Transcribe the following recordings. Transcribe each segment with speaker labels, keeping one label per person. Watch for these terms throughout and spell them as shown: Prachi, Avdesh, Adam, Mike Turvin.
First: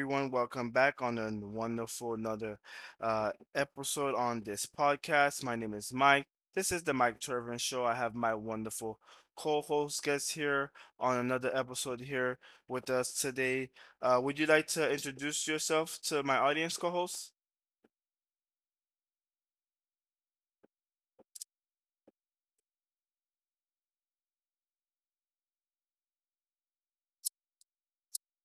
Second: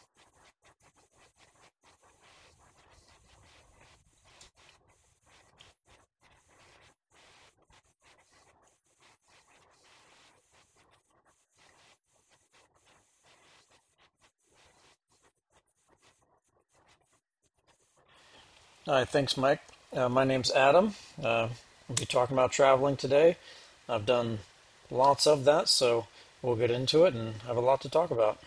Speaker 1: everyone. Welcome back on a wonderful another episode on this podcast. My name is Mike. This is the Mike Turvin Show. I have my wonderful co-host guest here on another episode here with us today. Would you like to introduce yourself to my audience co-host?
Speaker 2: Hi, thanks, Mike. My name's Adam. Uh, we'll be talking about traveling today. I've done lots of that, so we'll get into it and have a lot to talk about.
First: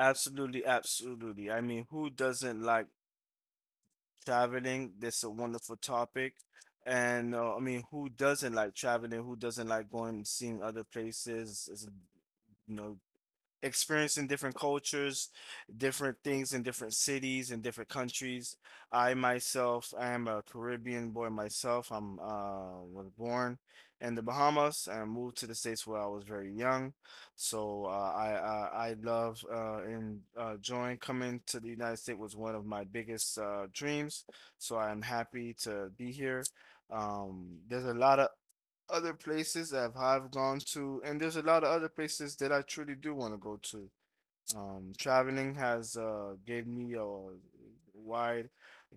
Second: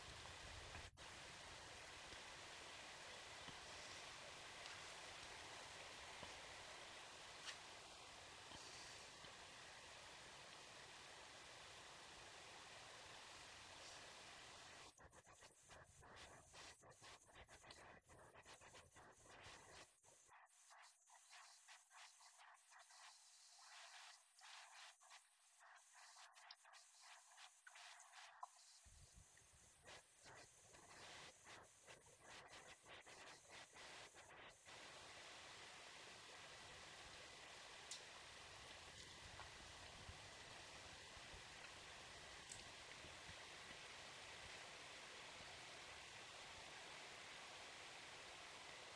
Speaker 1: Absolutely, absolutely. I mean, who doesn't like traveling, this is a wonderful topic. And I mean, who doesn't like traveling? Who doesn't like going and seeing other places? It's, you know, experiencing different cultures, different things in different cities and different countries. I myself, I am a Caribbean boy myself. I'm was born in the Bahamas and moved to the States where I was very young. So I love and join coming to the United States was one of my biggest dreams. So I am happy to be here. There's a lot of other places that I've gone to, and there's a lot of other places that I truly do want to go to. Traveling has gave me a wide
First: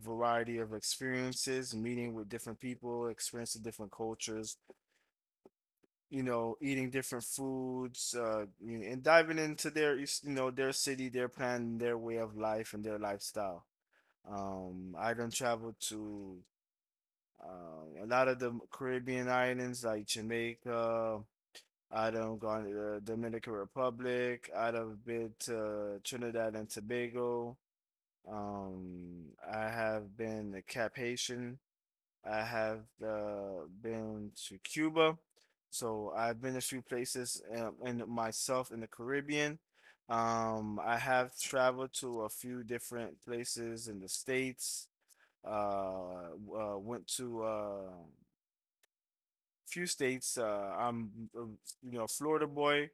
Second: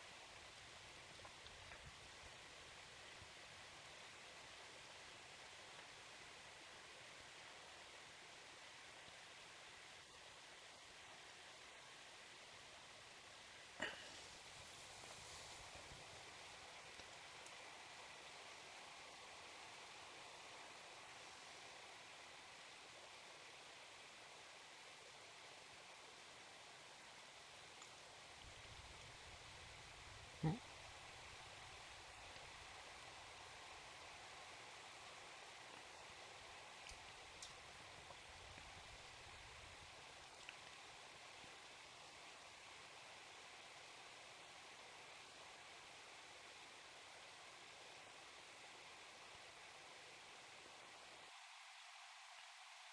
Speaker 1: variety of experiences, meeting with different people, experiencing different cultures, you know, eating different foods, you know, and diving into their, you know, their city, their plan, their way of life, and their lifestyle. I done traveled to a lot of the Caribbean islands like Jamaica, I'd have gone to the Dominican Republic. I'd have been to Trinidad and Tobago. Um, I have been to Cap Haitian. I have been to Cuba. So I've been a few places in myself in the Caribbean. I have traveled to a few different places in the States. Uh, Went to few states. I'm, you know, a Florida boy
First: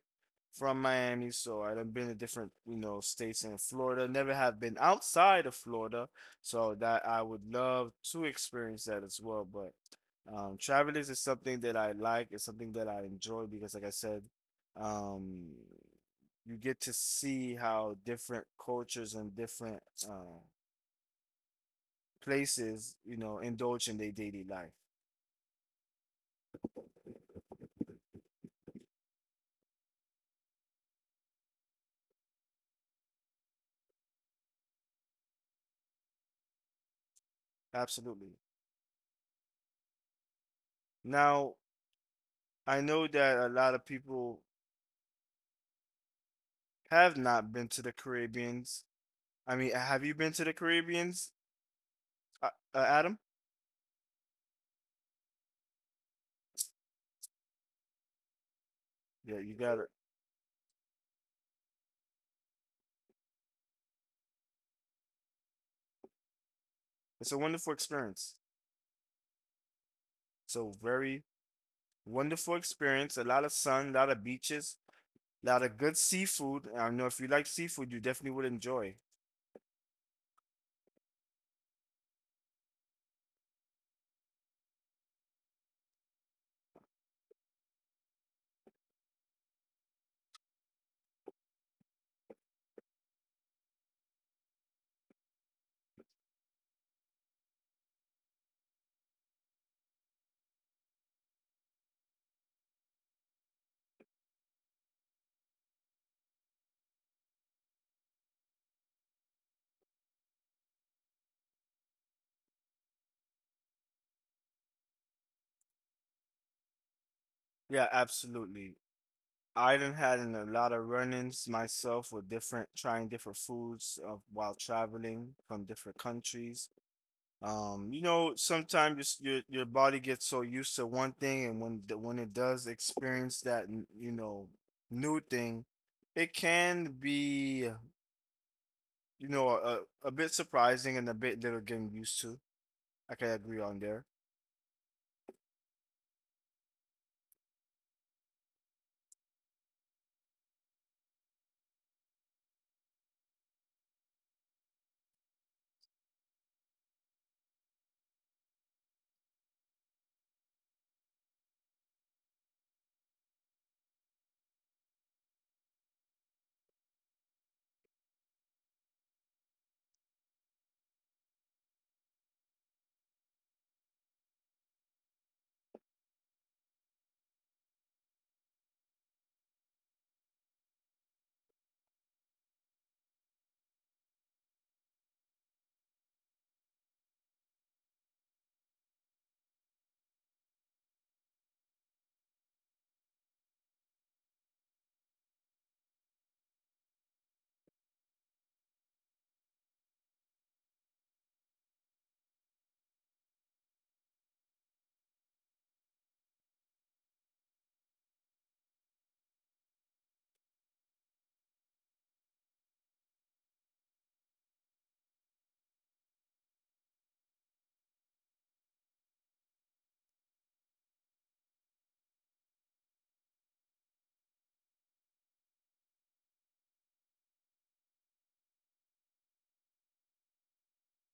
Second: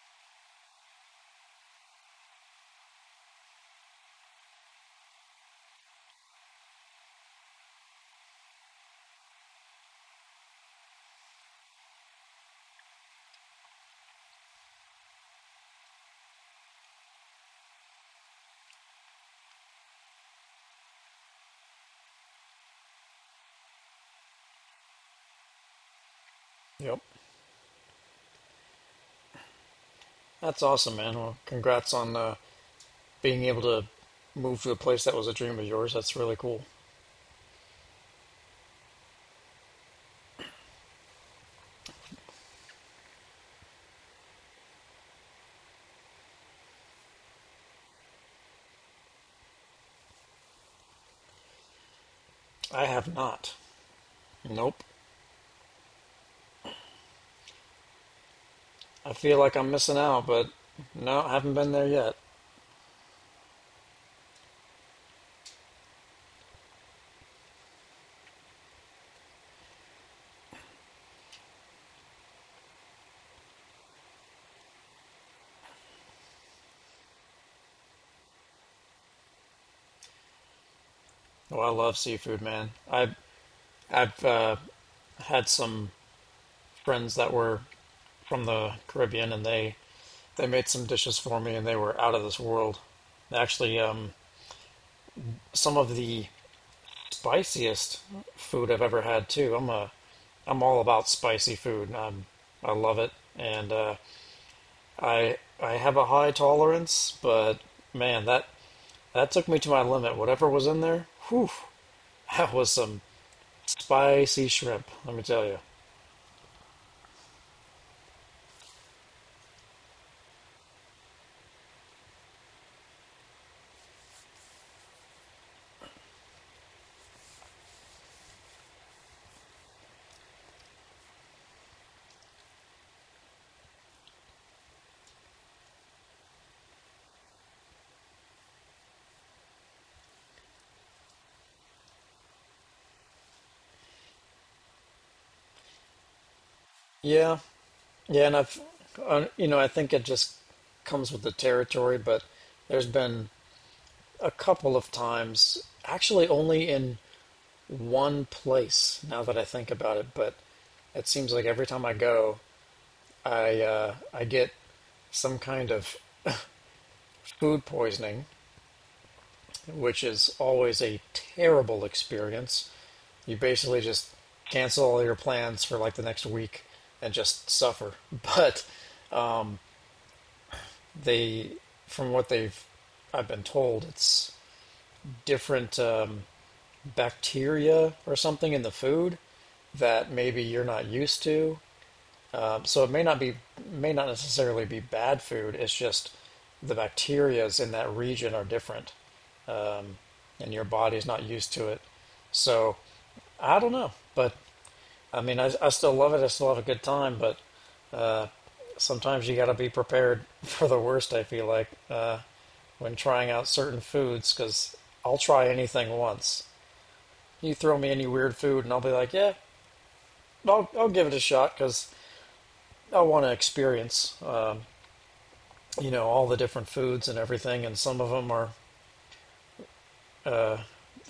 Speaker 1: from Miami, so I've been to different, you know, states in Florida. Never have been outside of Florida, so that I would love to experience that as well. But traveling is something that I like. It's something that I enjoy because, like I said, um, you get to see how different cultures and different uh, places, you know, indulge in their daily life.
Speaker 2: Yep. That's awesome, man. Well, congrats on being able to move to a place that was a dream of yours. That's really cool.
Speaker 1: Absolutely. Now, I know that a lot of people have not been to the Caribbeans. I mean, have you been to the Caribbeans,
Speaker 2: I have
Speaker 1: Adam?
Speaker 2: not. Nope. I feel
Speaker 1: Yeah, you
Speaker 2: like I'm
Speaker 1: got it.
Speaker 2: missing out, but no, I haven't been there yet.
Speaker 1: It's a wonderful experience. So very wonderful experience. A lot of sun, a lot of beaches, a lot of good seafood. And I know if you like seafood, you definitely would enjoy.
Speaker 2: Oh, I love seafood, man. I've had some friends that were from the Caribbean, and they made some dishes for me and they were out of this world. Actually, some of the spiciest food I've ever had too. I'm all about spicy food. I love it, and I have a high tolerance, but man, that took me to my limit. Whatever was in there, whew, that was some spicy shrimp. Let me tell you.
Speaker 1: Yeah, absolutely. I done had a lot of run-ins myself with different trying different foods while traveling from different countries. You know, sometimes your body gets so used to one thing, and when when it does experience that, you know, new thing, it can be, you know, a bit surprising and a bit little getting used to. I can agree on there.
Speaker 2: Yeah, yeah, and you know, I think it just comes with the territory. But there's been a couple of times, actually only in one place now that I think about it, but it seems like every time I go, I get some kind of food poisoning, which is always a terrible experience. You basically just cancel all your plans for like the next week and just suffer. But they, from what they've, I've been told, it's different. Bacteria or something in the food that maybe you're not used to. So it may not be may not necessarily be bad food. It's just the bacterias in that region are different, um, and your body's not used to it. So I don't know, but I mean, I still love it. I still have a good time, but uh, sometimes you got to be prepared for the worst. I feel like when trying out certain foods, because I'll try anything once. You throw me any weird food, and I'll be like, yeah, I'll give it a shot because I want to experience, you know, all the different foods and everything. And some of them are,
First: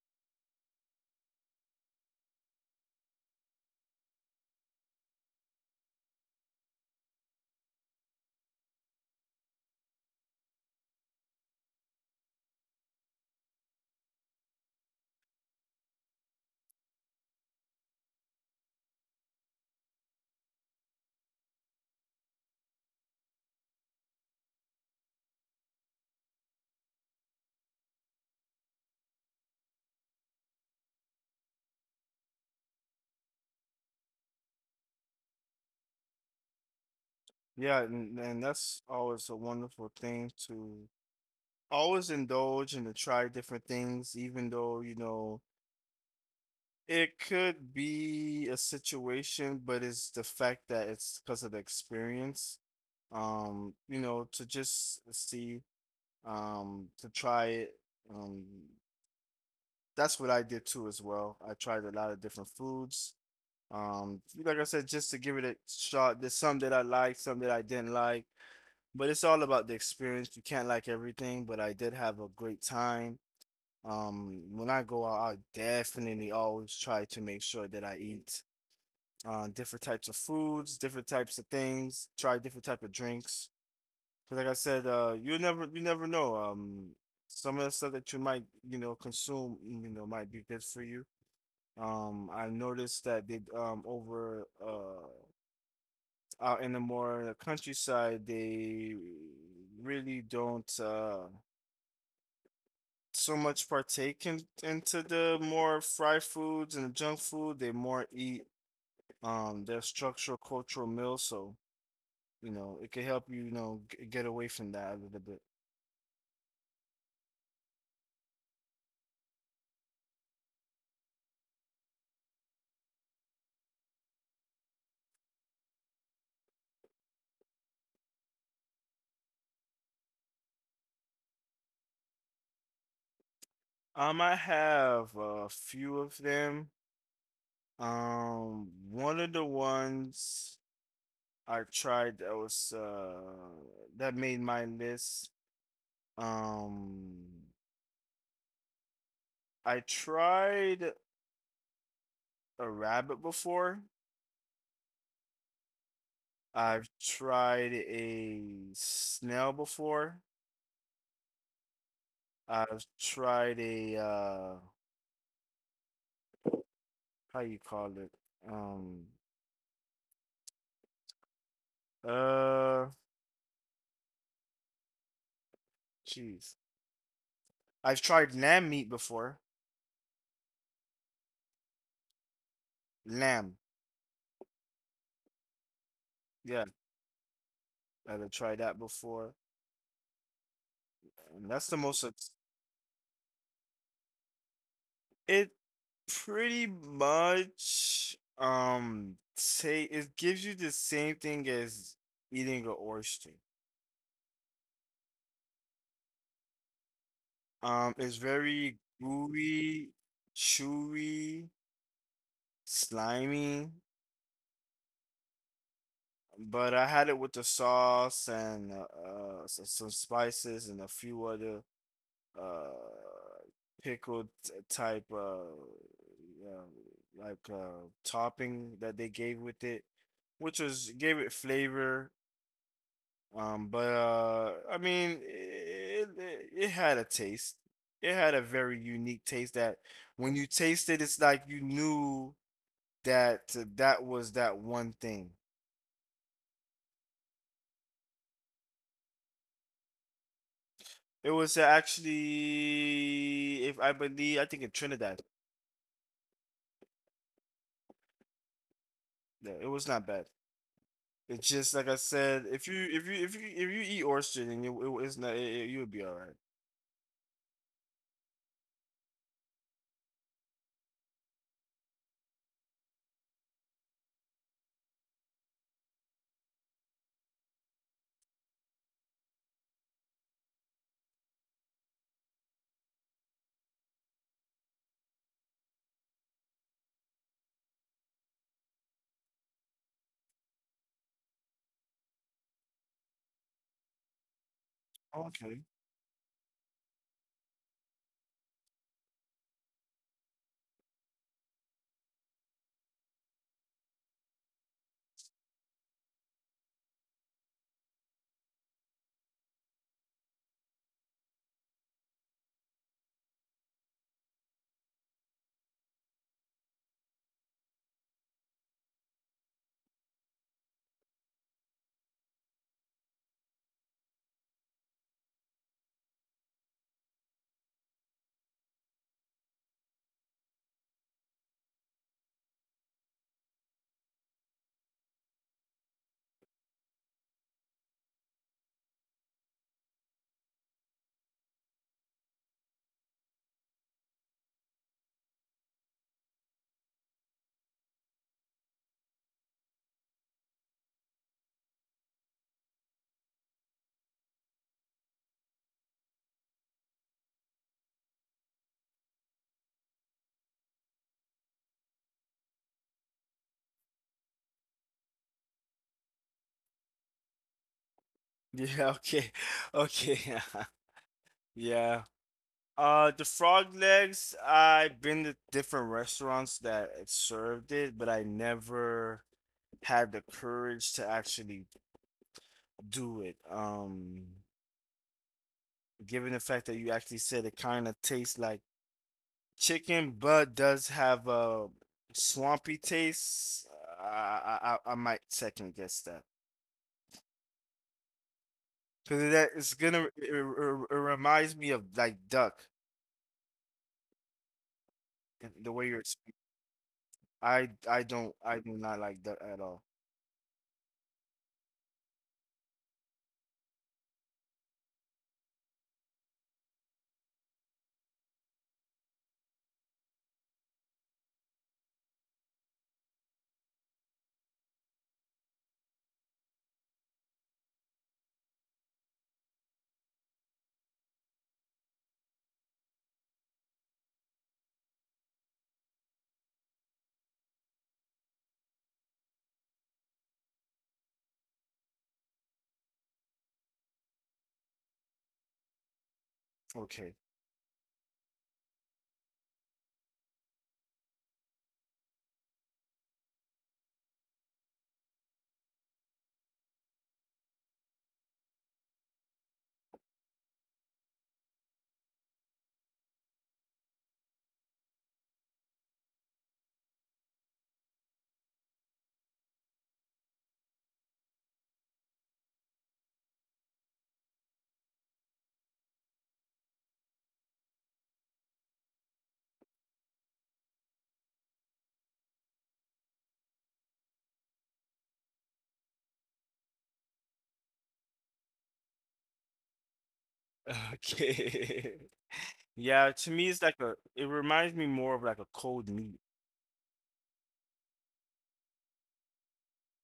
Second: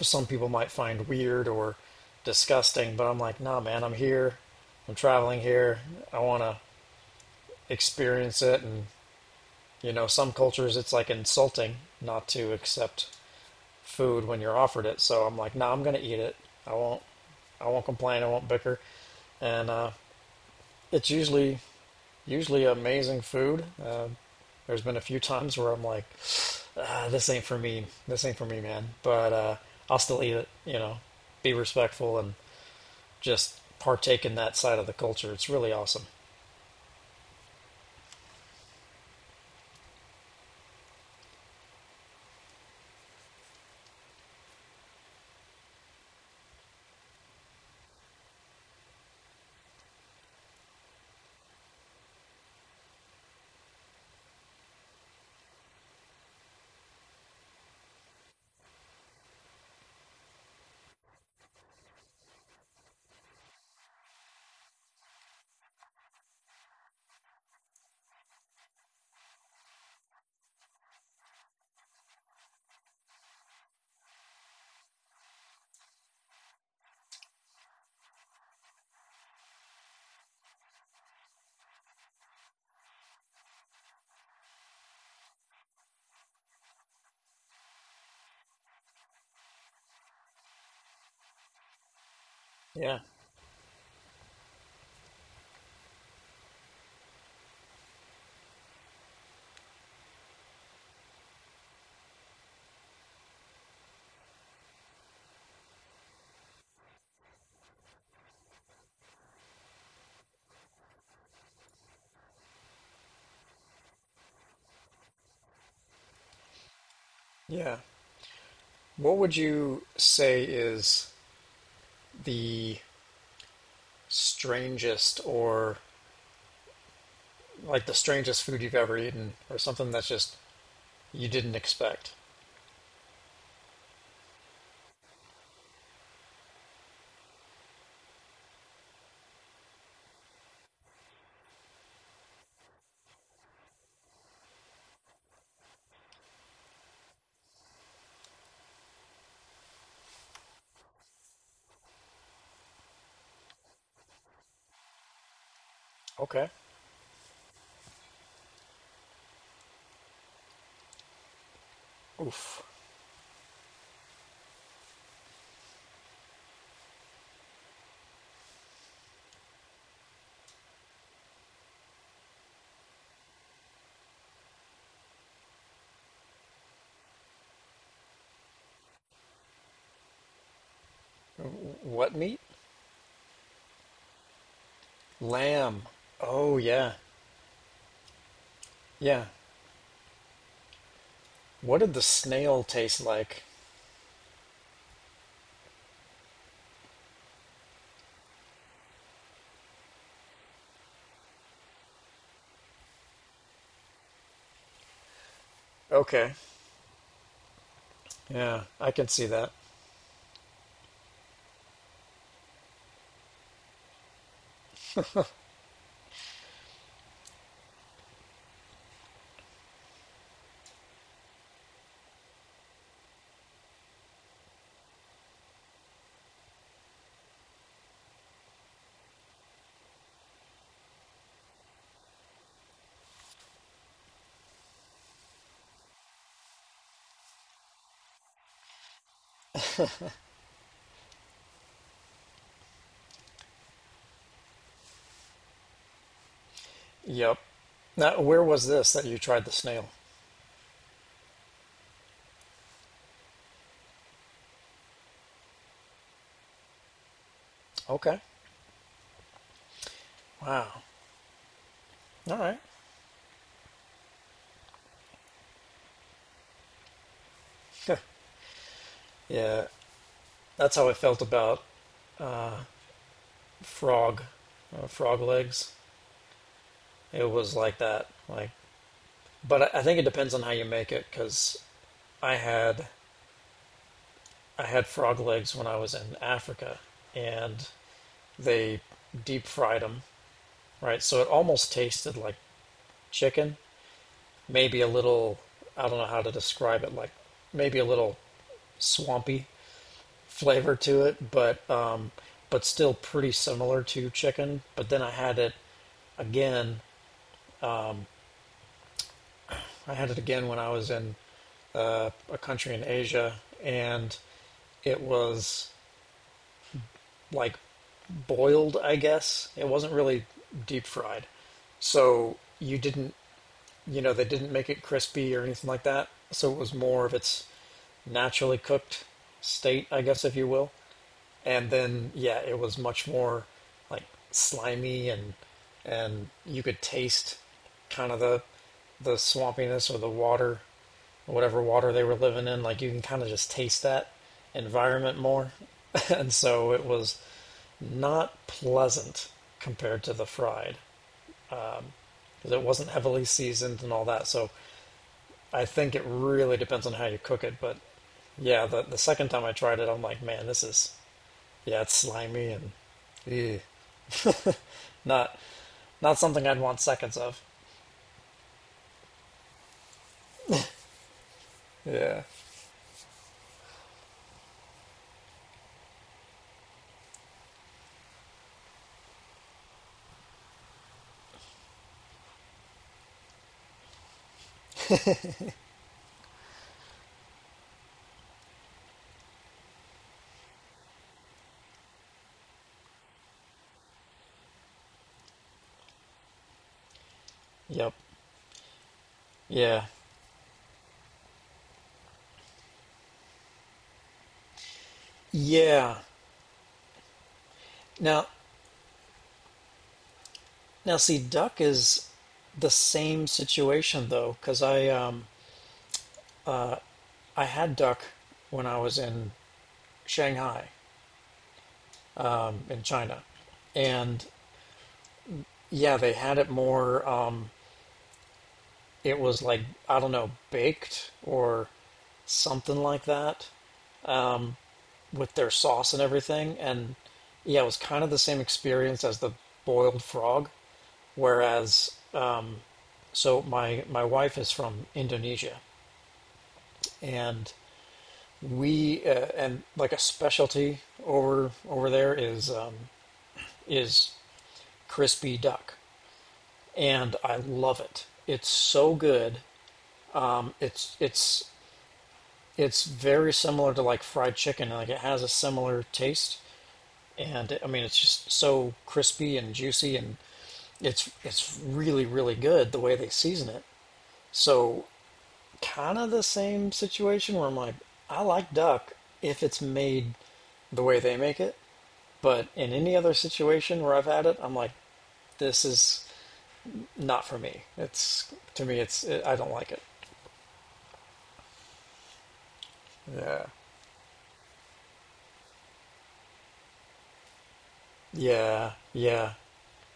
Speaker 2: some people might find weird or disgusting, but I'm like, nah, man, I'm here. I'm traveling here. I want to experience it. And, you know, some cultures it's like insulting not to accept food when you're offered it. So I'm like, nah, I'm going to eat it. I won't, I won't complain. I won't bicker. And, it's usually amazing food. There's been a few times where I'm like, ah, this ain't for me. This ain't for me, man. But I'll still eat it. You know, be respectful and just partake in that side of the culture. It's really awesome.
Speaker 1: Yeah, and that's always a wonderful thing to always indulge and to try different things, even though, you know, it could be a situation, but it's the fact that it's because of the experience. You know, to just see, to try it. Um, that's what I did too as well. I tried a lot of different foods. Like I said, just to give it a shot. There's some that I liked, some that I didn't like, but it's all about the experience. You can't like everything, but I did have a great time. When I go out, I definitely always try to make sure that I eat different types of foods, different types of things, try different type of drinks. But like I said, you never know. Some of the stuff that you might consume might be good for you. I
Speaker 2: Yeah,
Speaker 1: noticed that they over out in the more countryside they really don't so much partake into the more fried foods and the junk food. They more eat their structural cultural meals. So you know, it could help you, you know, get away from that a little bit.
Speaker 2: yeah. What would you say is the strangest or like the strangest food you've ever eaten, or something that's just you didn't expect?
Speaker 1: I have a few of them. One of the ones I tried that was that made my list. Um, I tried a rabbit before.
Speaker 2: Okay.
Speaker 1: I've tried a snail before.
Speaker 2: Oof.
Speaker 1: I've tried a how you call it? Um, uh, Jeez. I've tried lamb meat before.
Speaker 2: What meat?
Speaker 1: Lamb.
Speaker 2: Lamb. Oh
Speaker 1: Yeah,
Speaker 2: yeah,
Speaker 1: I've tried that
Speaker 2: yeah.
Speaker 1: before. And that's the
Speaker 2: What did the
Speaker 1: most
Speaker 2: snail taste like?
Speaker 1: it pretty much say it gives you the same thing as eating an oyster.
Speaker 2: Okay.
Speaker 1: It's
Speaker 2: Yeah,
Speaker 1: very
Speaker 2: I can see that.
Speaker 1: gooey, chewy, slimy, but I had it with the sauce and some spices and a few other uh pickle t- type yeah, like topping that they gave with it, which was gave it flavor. But I mean it had a taste. It had a very unique taste that when you taste it, it's like you knew that that was that one thing.
Speaker 2: Yep. Now, where was this that you tried the snail?
Speaker 1: It was actually, if I believe, I think in Trinidad.
Speaker 2: Okay.
Speaker 1: Yeah, it was not bad.
Speaker 2: Wow.
Speaker 1: It's just like I
Speaker 2: All
Speaker 1: said,
Speaker 2: right.
Speaker 1: if you eat oyster, then you it's not you'll be all right.
Speaker 2: Huh. Yeah, that's how I felt about frog, frog legs. It was like that. Like, but I think it depends on how you make it. Because I had I had frog legs when I was in Africa, and they deep fried them. Right, so it almost tasted like chicken, maybe a little
Speaker 1: Okay.
Speaker 2: I don't know how to describe it, like maybe a little swampy flavor to it, but still pretty similar to chicken. But then I had it again. I had it again when I was in a country in Asia, and it was like boiled, I guess. It wasn't really deep fried, so you know, they didn't make it crispy or anything like that. So it was more of its naturally cooked state, I guess, if you will. And then, yeah, it was much more like slimy, and you could taste kind of the swampiness or the water, whatever water they were living in. Like you can kind of just taste that environment more. And so it was not pleasant compared to the fried because it wasn't heavily seasoned and all that. So I think it really depends on how you cook it, but yeah, the second time I tried it, I'm like, man, this is yeah, it's slimy and ew. not Not something I'd want seconds of.
Speaker 1: Yeah. Okay. Okay. Yeah. Yeah.
Speaker 2: Yeah.
Speaker 1: The frog legs. I've been to different restaurants that it served it, but I never had the courage to actually do it. Given the fact that you actually said it kind of tastes like chicken, but does have a swampy taste. I might second guess that.
Speaker 2: Yep.
Speaker 1: Cause that it's
Speaker 2: Yeah.
Speaker 1: gonna reminds me of like duck in the way you're
Speaker 2: Yeah.
Speaker 1: speaking. I don't
Speaker 2: Now,
Speaker 1: I do not like duck at all.
Speaker 2: now see, duck is the same situation though, because I had duck when I was in Shanghai in China, and yeah, they had it more it was like I don't know, baked or something like that with their sauce and everything. And yeah, it was kind of the same experience as the boiled frog. Whereas, so my wife is from Indonesia,
Speaker 1: Okay.
Speaker 2: and we and like a specialty over there is is crispy duck, and I love it. It's so good. It's very similar to like fried chicken. Like it has a similar taste, and I mean it's just so crispy and juicy, and it's really really good the way they season it. So kind of the same situation where I'm like, I like duck if it's made the way they make it, but in any other situation where I've had it, I'm like, this is not for me. It's to me, it's it, I don't like it.
Speaker 1: Okay. Yeah, to me
Speaker 2: Yeah,
Speaker 1: it's like a it reminds me more of like a cold meat.
Speaker 2: yeah, yeah.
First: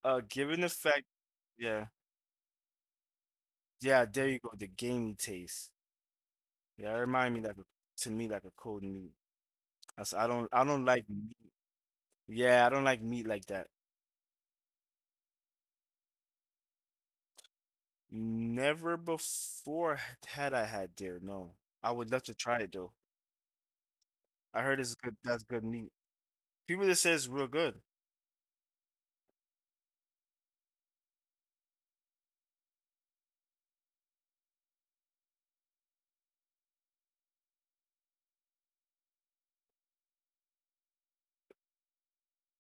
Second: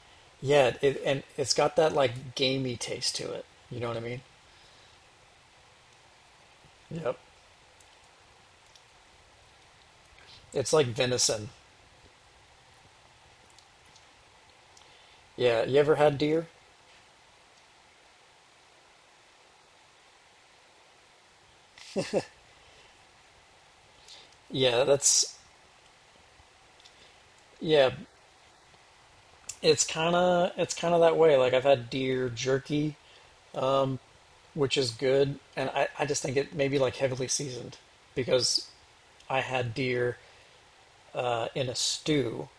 Speaker 1: Given the
Speaker 2: Yeah,
Speaker 1: fact
Speaker 2: and it's got
Speaker 1: yeah.
Speaker 2: that like gamey taste to it. You know what I
Speaker 1: Yeah,
Speaker 2: mean?
Speaker 1: there you go, the gamey taste. Yeah, it
Speaker 2: Yep.
Speaker 1: remind me like to me like a cold meat. That's, I
Speaker 2: It's
Speaker 1: don't
Speaker 2: like
Speaker 1: like meat.
Speaker 2: venison.
Speaker 1: Yeah, I don't like meat like that.
Speaker 2: Yeah. You ever had deer?
Speaker 1: Never before had I had deer, no. I would love to try it though. I heard
Speaker 2: Yeah,
Speaker 1: it's good.
Speaker 2: that's
Speaker 1: That's good meat. People that says real good.
Speaker 2: yeah. It's kind of that way. Like I've had deer jerky, which is good, and I just think it may be like heavily seasoned because I had deer in a stew,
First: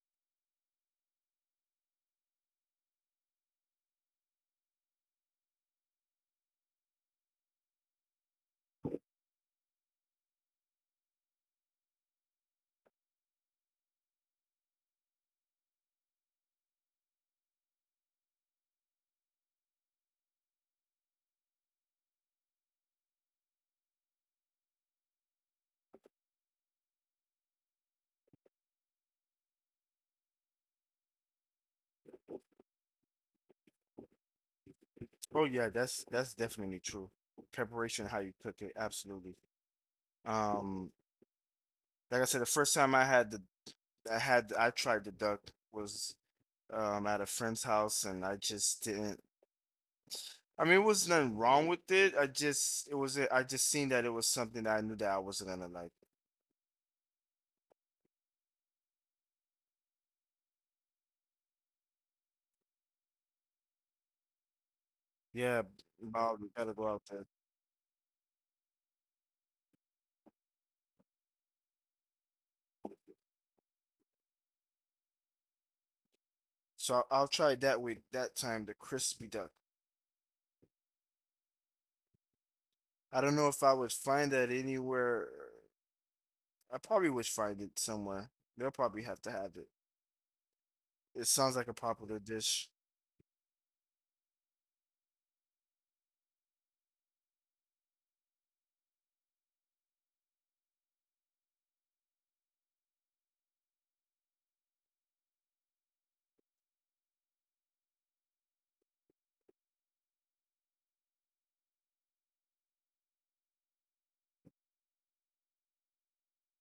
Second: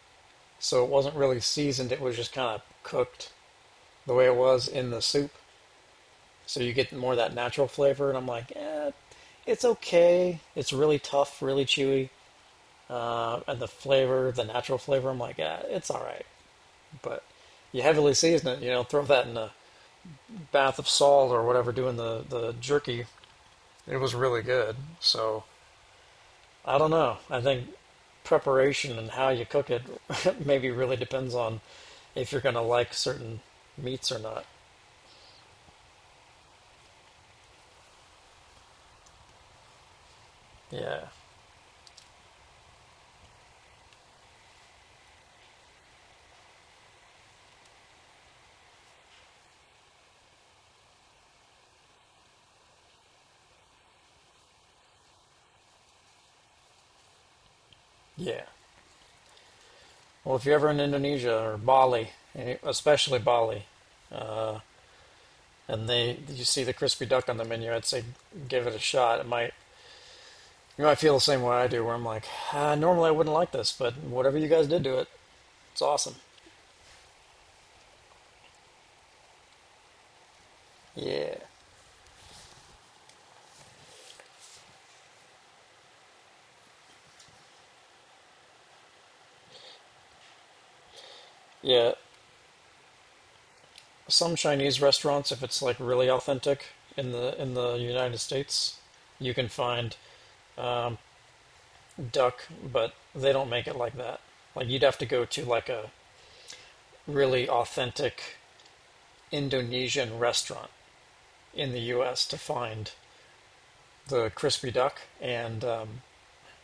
Speaker 2: so it wasn't really seasoned. It was just kind of cooked the way it was in the soup. So you get more of that natural flavor, and I'm like, eh, it's okay. It's really tough, really chewy. And the flavor, the natural flavor, I'm like, eh, it's all right. But you heavily season it, you know, throw that in a bath of salt or whatever, doing the jerky. It was really good. So I don't know. I think preparation and how you cook it maybe really depends on if you're going to like certain meats or not.
Speaker 1: Oh yeah, that's definitely true. Preparation, how you cook it, absolutely. Um,
Speaker 2: Yeah.
Speaker 1: like I said, the first time I had the I tried the duck was at a friend's house, and I just didn't. I mean, it was nothing wrong with it. I just it was I just seen that it was something that I knew that I wasn't gonna like.
Speaker 2: Yeah. Well, if you're ever in Indonesia or Bali, eh, especially Bali,
Speaker 1: Yeah,
Speaker 2: and they
Speaker 1: Bob,
Speaker 2: you
Speaker 1: we
Speaker 2: see the
Speaker 1: gotta go out
Speaker 2: crispy
Speaker 1: there.
Speaker 2: duck on the menu, I'd say give it a shot. It might you might feel the same way I do, where I'm like, ah, normally I wouldn't like this, but whatever you guys did to it, it's awesome.
Speaker 1: So I'll try that way that time, the crispy duck.
Speaker 2: Yeah,
Speaker 1: I don't know if I would find that anywhere I probably would find it somewhere. They'll probably have to have it. It sounds like a
Speaker 2: yeah.
Speaker 1: popular dish.
Speaker 2: Some Chinese restaurants, if it's like really authentic in the United States, you can find duck, but they don't make it like that. Like you'd have to go to like a really authentic Indonesian restaurant in the U.S. to find the crispy duck, and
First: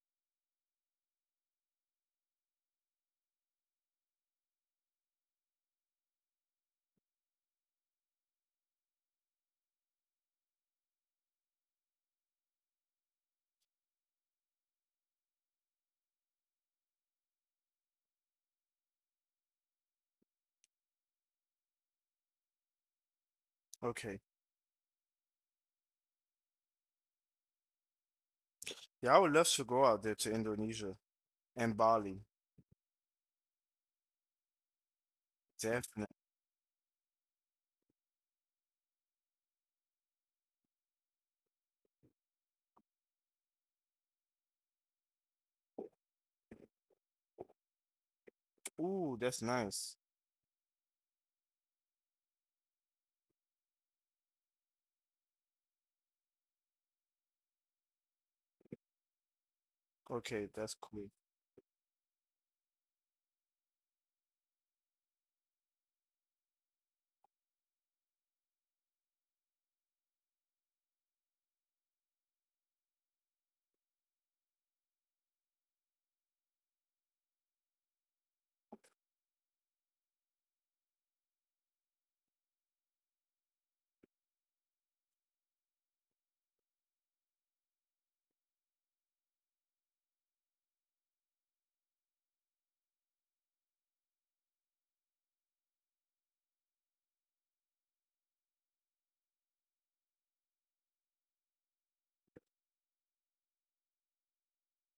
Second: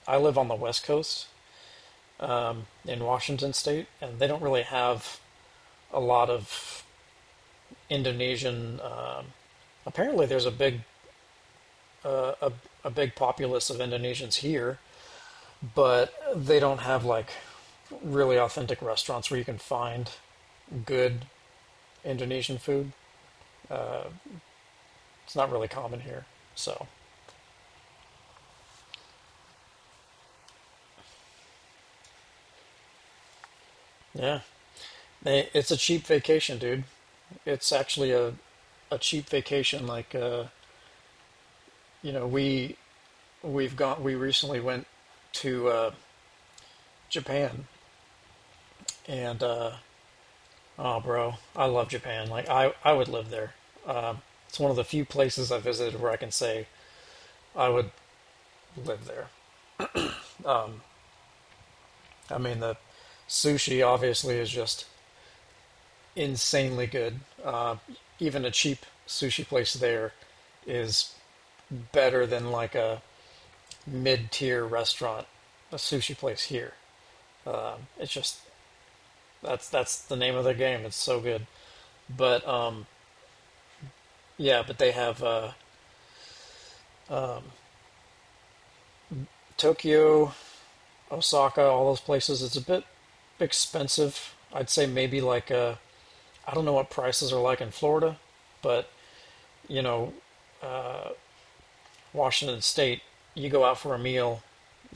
Speaker 2: I live on the West Coast in Washington State, and they don't really have a lot of Indonesian. Apparently, there's a big a, a big populace of Indonesians here, but they don't have like really authentic restaurants where you can find good Indonesian food.
Speaker 1: Okay.
Speaker 2: It's not really common here, so
Speaker 1: Yeah, I would love to go out there to Indonesia and Bali.
Speaker 2: yeah, it's a
Speaker 1: Definitely.
Speaker 2: cheap vacation, dude. It's actually a cheap vacation, like. You know we we've gone we recently went to Japan
Speaker 1: Ooh, that's
Speaker 2: and
Speaker 1: nice.
Speaker 2: oh bro I love Japan. Like I would live there. It's one of the few places I visited where I can say I would live there.
Speaker 1: Okay, that's cool.
Speaker 2: I mean the sushi obviously is just insanely good, uh, even a cheap sushi place there is better than like a mid-tier restaurant, a sushi place here. It's just that's the name of the game. It's so good, but yeah, but they have Tokyo, Osaka, all those places. It's a bit expensive. I'd say maybe like I don't know what prices are like in Florida, but you know, Washington State, you go out for a meal,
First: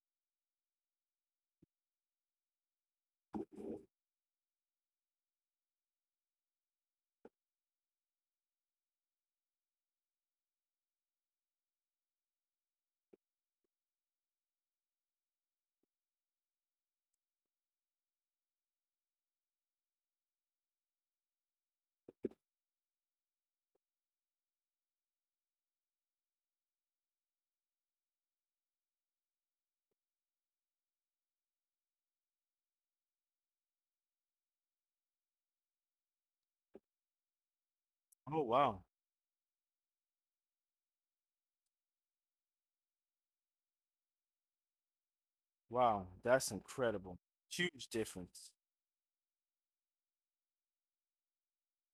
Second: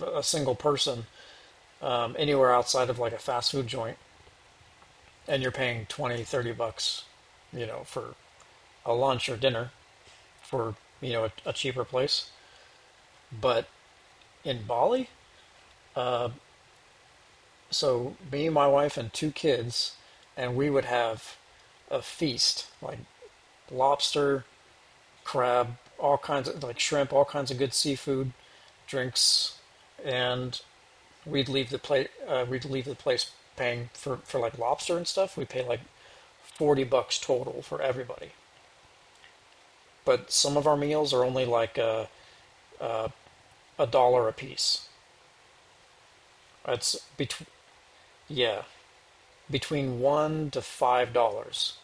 Speaker 2: a single person, anywhere outside of like a fast food joint, and you're paying 20, 30 bucks, you know, for a lunch or dinner for you know a cheaper place. But in Bali, so me, my wife, and 2 kids, and we would have a feast like lobster, crab, all kinds of like shrimp, all kinds of good seafood, drinks, and we'd leave the plate. We'd leave the place paying for like lobster and stuff. We pay like 40 bucks total for everybody,
Speaker 1: Oh, wow.
Speaker 2: but some of our meals are only like a dollar a piece.
Speaker 1: Wow, that's
Speaker 2: It's
Speaker 1: incredible.
Speaker 2: between
Speaker 1: Huge difference.
Speaker 2: yeah between 1 to 5 dollars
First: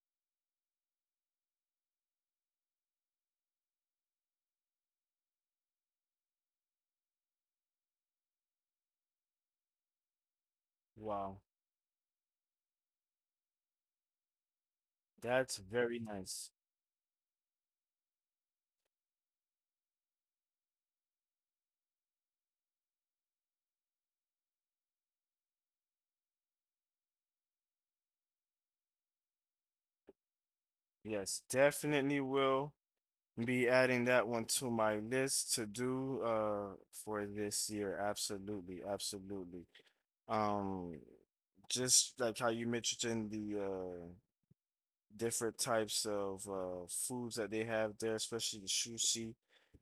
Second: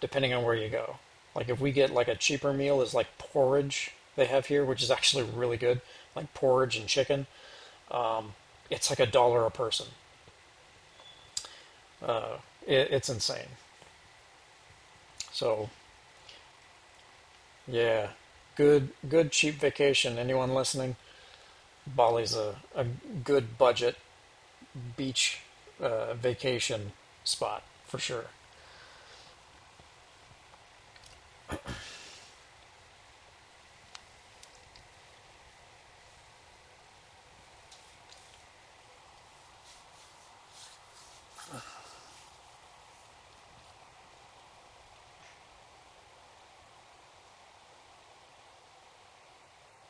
Speaker 2: depending on where you go. Like if we get like a cheaper meal is like porridge they have here, which is actually really good, like porridge and chicken. It's like a dollar a person.
Speaker 1: Wow,
Speaker 2: It's insane.
Speaker 1: that's
Speaker 2: So
Speaker 1: very nice.
Speaker 2: yeah, good cheap vacation. Anyone listening, Bali's a good budget beach vacation spot for sure.
Speaker 1: Yes, definitely will. Be adding that one to my list to do for this year. Absolutely, absolutely. Um, just like how you mentioned the different types of foods that they have there, especially the sushi,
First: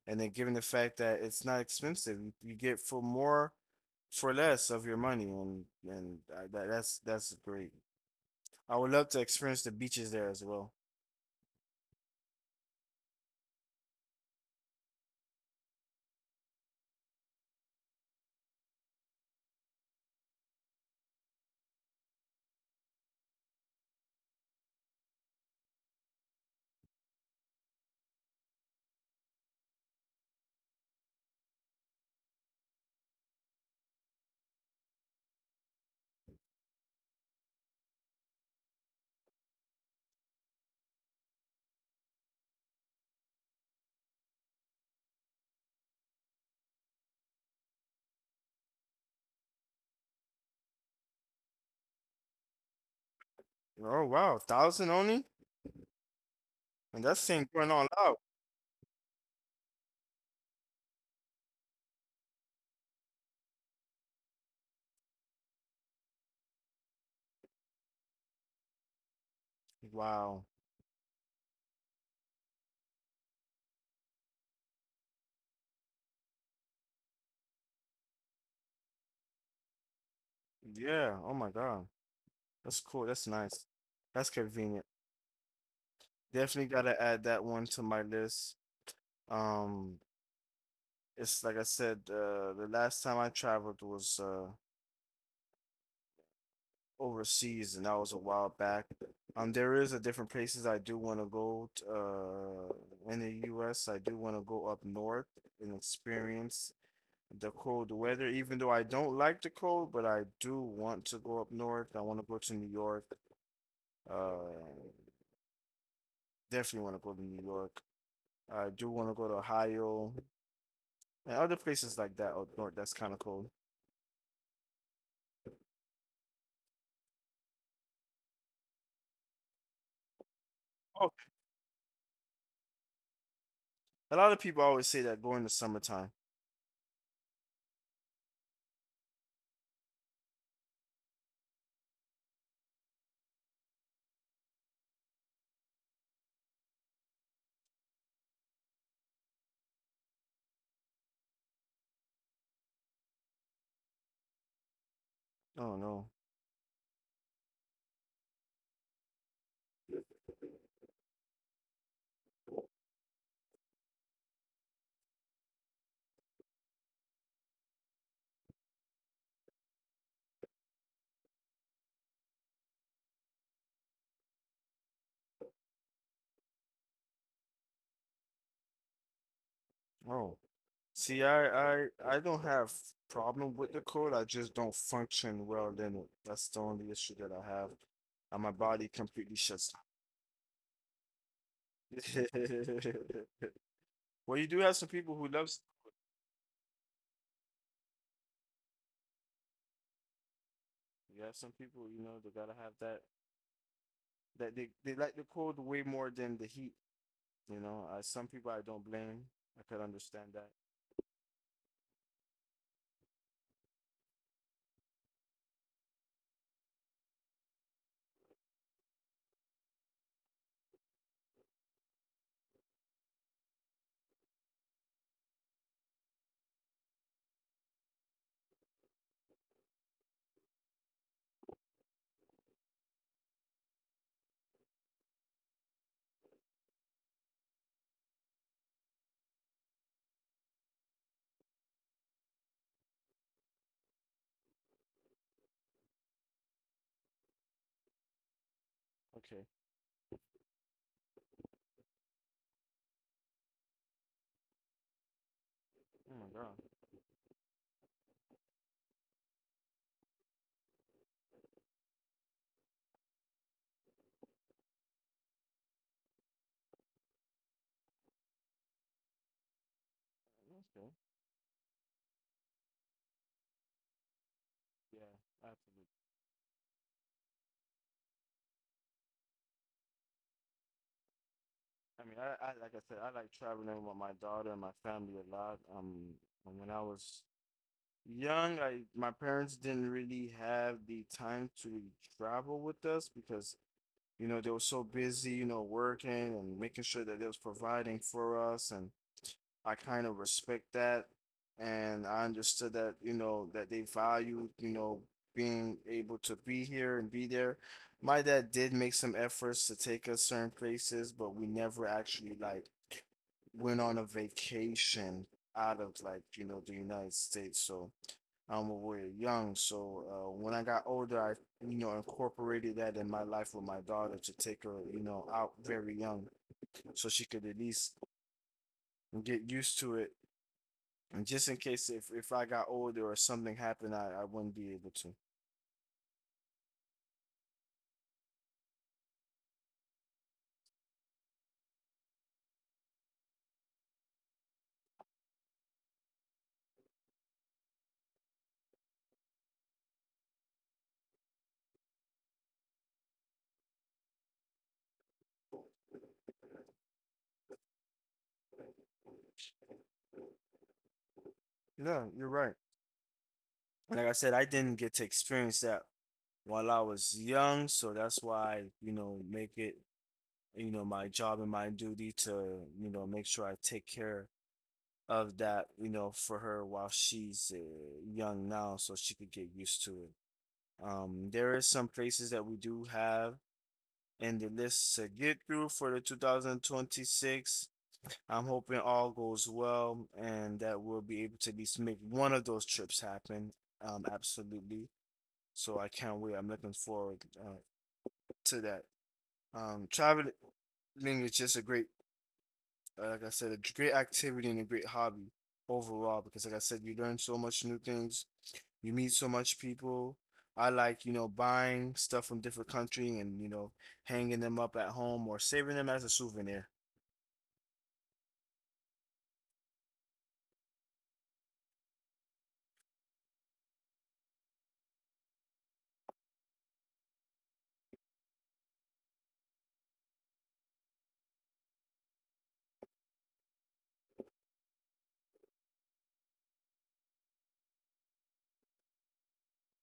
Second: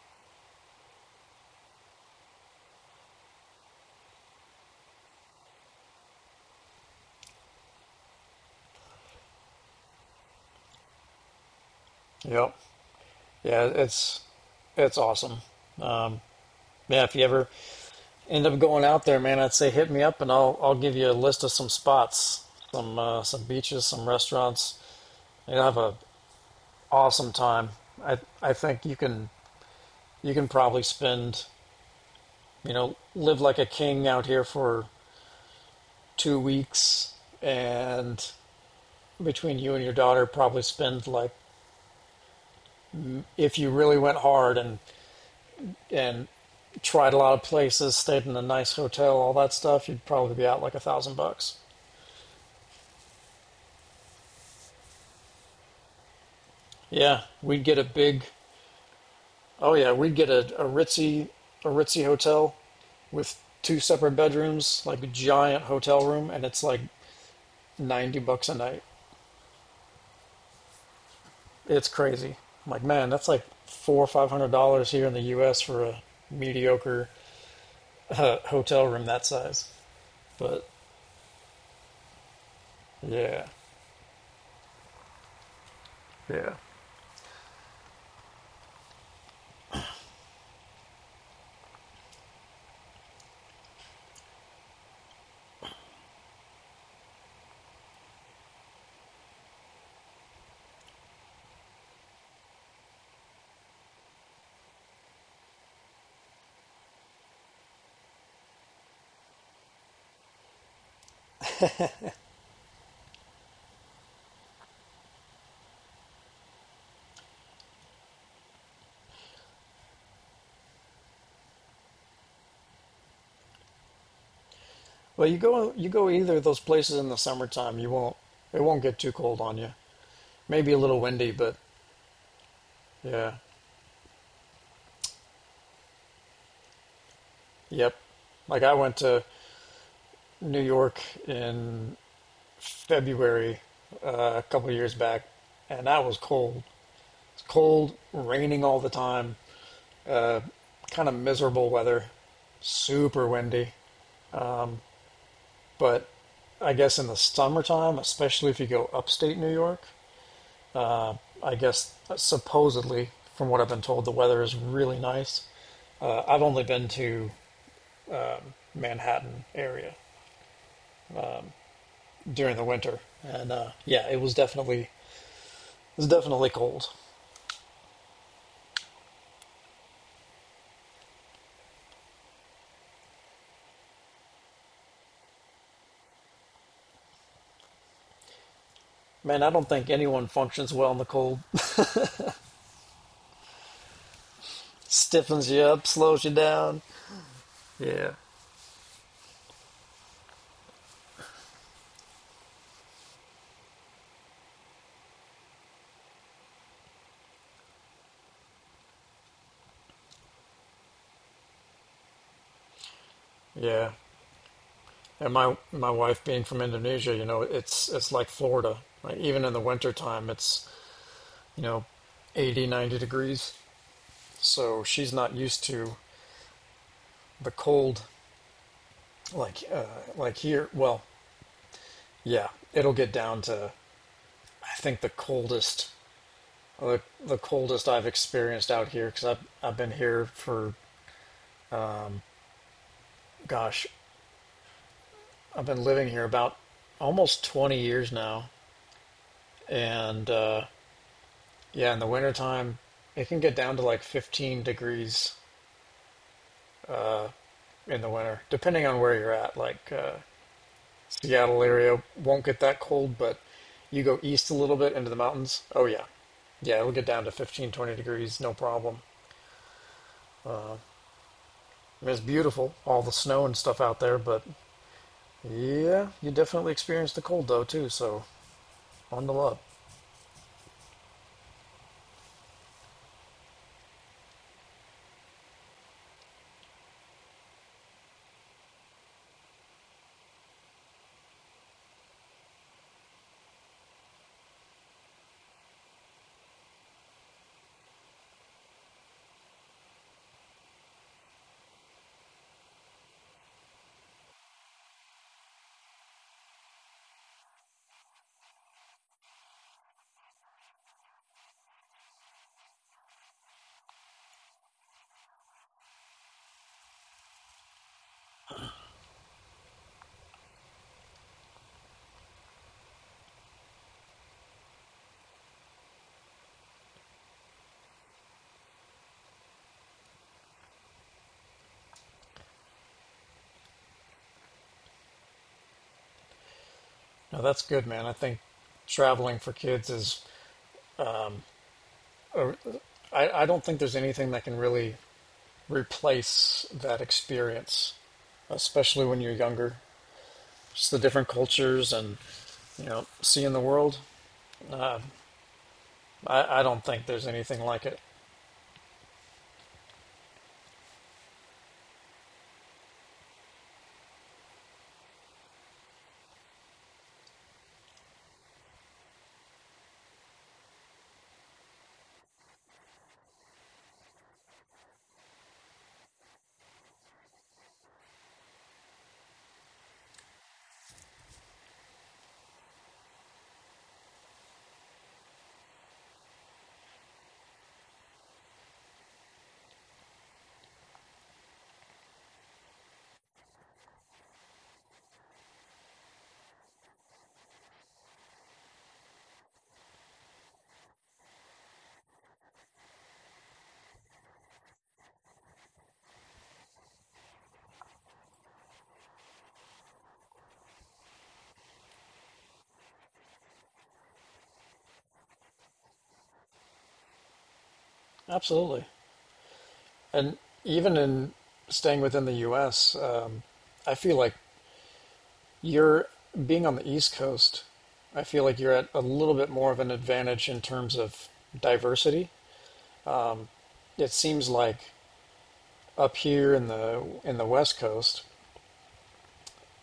Speaker 1: and then given the fact that it's not expensive, you get for more for less of your money, and that's great. I would love to experience the beaches there as well.
Speaker 2: Yep. Yeah, it's awesome. Um, yeah, if you ever end up going out there, man, I'd say hit me up and I'll give you a list of some spots, some beaches, some restaurants. You'll have a awesome time. I think you can probably spend you know live like a king out here for 2 weeks and between you and your daughter probably spend like if you really went hard and and tried a lot of places stayed in a nice hotel all that stuff you'd probably be out like 1,000 bucks
Speaker 1: Oh wow, thousand only, and
Speaker 2: yeah
Speaker 1: that's thing
Speaker 2: we'd
Speaker 1: going
Speaker 2: get a
Speaker 1: all out.
Speaker 2: big. Oh yeah, we'd get a ritzy a ritzy hotel with two separate bedrooms, like a giant hotel room, and it's like 90 bucks a night.
Speaker 1: Wow.
Speaker 2: It's crazy. I'm like, man, that's like four or five hundred dollars here in the U.S. for a mediocre hotel room that size. But
Speaker 1: Yeah. Oh my God. That's cool. That's
Speaker 2: yeah,
Speaker 1: nice. That's convenient.
Speaker 2: yeah.
Speaker 1: Definitely gotta add that one to my list. Um, it's like I said, the last time I traveled was overseas, and that was a while back. There is a different places I do want to go. In the U.S., I do want to go up north and experience the cold weather. Even though I don't like the cold, but I do want to go up north. I want to go to New York. Uh, Definitely want to go to New York. I do want to go to Ohio and other places like that out north. That's kind of cold.
Speaker 2: Well, you go either of those places in the summertime. You won't it won't get too cold on you. Maybe a little
Speaker 1: Oh,
Speaker 2: windy, but yeah,
Speaker 1: a lot of people always say that going the summertime.
Speaker 2: yep. Like I went to New York in February a couple of years back, and that was cold. It's cold, raining all the time, kind of miserable weather, super windy.
Speaker 1: Oh no.
Speaker 2: But I guess in the summertime, especially if you go upstate New York, I guess supposedly, from what I've been told, the weather is really nice. I've only been to Manhattan area during the winter, and yeah, it was definitely cold.
Speaker 1: Oh, see, I don't have problem with the cold. I just don't function well in it. That's the only issue that I have. And my body completely
Speaker 2: Man, I don't
Speaker 1: shuts
Speaker 2: think anyone functions well in the cold.
Speaker 1: down. Well, you do have some people who
Speaker 2: Stiffens
Speaker 1: loves
Speaker 2: you up, slows you down. Yeah,
Speaker 1: you have some people, you know, they gotta have that they like the cold way more than the heat, you know. I some people I don't blame. I could understand that.
Speaker 2: yeah. And my wife being from Indonesia, you know, it's like Florida. Like even in the wintertime, it's you know, 80, 90 degrees. So she's not used to the cold like uh, like here. Well, yeah, it'll get down to I think the coldest the, the coldest I've experienced out here because I've been here for gosh, I've been living here about almost 20 years now,
Speaker 1: Okay.
Speaker 2: and yeah, in the wintertime, it can get down to like 15 degrees
Speaker 1: Oh my God.
Speaker 2: in the winter, depending on where you're at. Like Seattle area won't get that cold, but you go east a little bit into the mountains. Oh yeah, yeah, it'll get down to 15, 20 degrees, no problem.
Speaker 1: Okay.
Speaker 2: I mean, it's beautiful, all the snow and stuff out there, but
Speaker 1: Yeah, absolutely.
Speaker 2: yeah, you definitely experience the cold though too. So on the up.
Speaker 1: I like I said, I like traveling with my daughter and my family a lot. And when I was young, I my parents didn't really have the time to travel with us because you know they were so busy, you know, working and making sure that they was providing for us, and I kind of respect that. And I understood that, you know, that they valued, you know, being able to be here and be there. My dad did make some efforts to take us certain places, but we never actually like went on a vacation out of, like, you know, the United States. So when we were young. So when I got older, I, you know, incorporated that in my life with my daughter to take her, you know, out very young so she could at least get used to it, and just in case if I got older or something happened, I wouldn't be able to.
Speaker 2: No, that's good, man. I think traveling for kids is. I don't think there's anything that can really replace that experience, especially when you're younger. Just the different cultures and you know seeing the world. I don't think there's anything like it.
Speaker 1: Yeah, you're right. Like I said, I didn't get to experience that while I was young, so that's why, you know, make it, you know, my job and my duty to, you know, make sure I take care of that, you know, for her while she's young now, so she could get used to it. There is some places that we do have in the list to get through for the 2026. I'm hoping all goes well and that we'll be able to at least make one of those trips happen. Absolutely. So I can't wait. I'm looking forward to that. Traveling is just a great, like I said, a great activity and a great hobby overall because, like I said, you learn so much new things. You meet so much people. I like, you know, buying stuff from different country and, you know, hanging them up at home or saving them as a souvenir.
Speaker 2: Absolutely, and even in staying within the U.S., I feel like you're being on the East Coast. I feel like you're at a little bit more of an advantage in terms of diversity. It seems like up here in the West Coast,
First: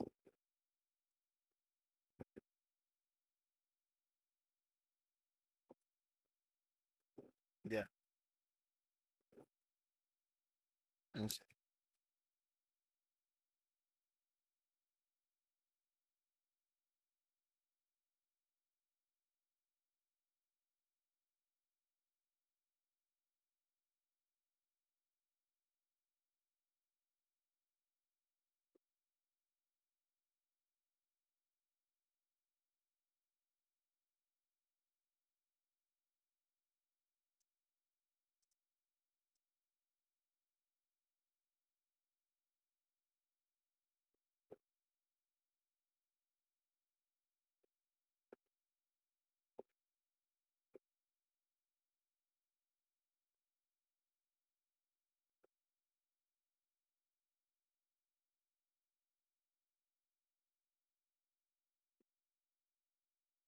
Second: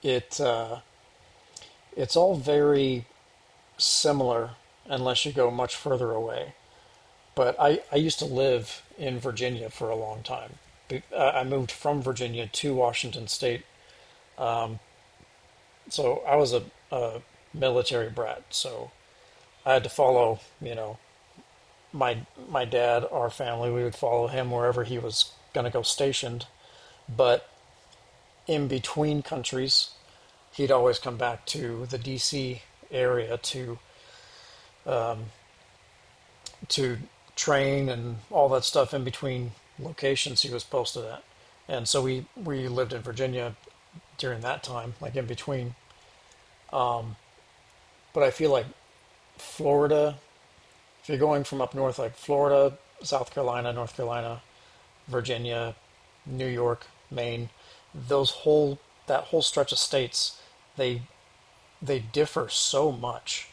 Speaker 2: it it's all very similar unless you go much further away. But
Speaker 1: Yeah.
Speaker 2: I used to live in Virginia for a long time.
Speaker 1: Okay.
Speaker 2: I moved from Virginia to Washington State, so I was a military brat. So I had to follow, you know, my my dad, our family. We would follow him wherever he was going to go stationed. But in between countries, he'd always come back to the D.C. area to train and all that stuff in between locations he was posted at. And so we lived in Virginia during that time, like in between. But I feel like Florida, if you're going from up north, like Florida, South Carolina, North Carolina, Virginia, New York, Maine, those whole that whole stretch of states, they they differ so much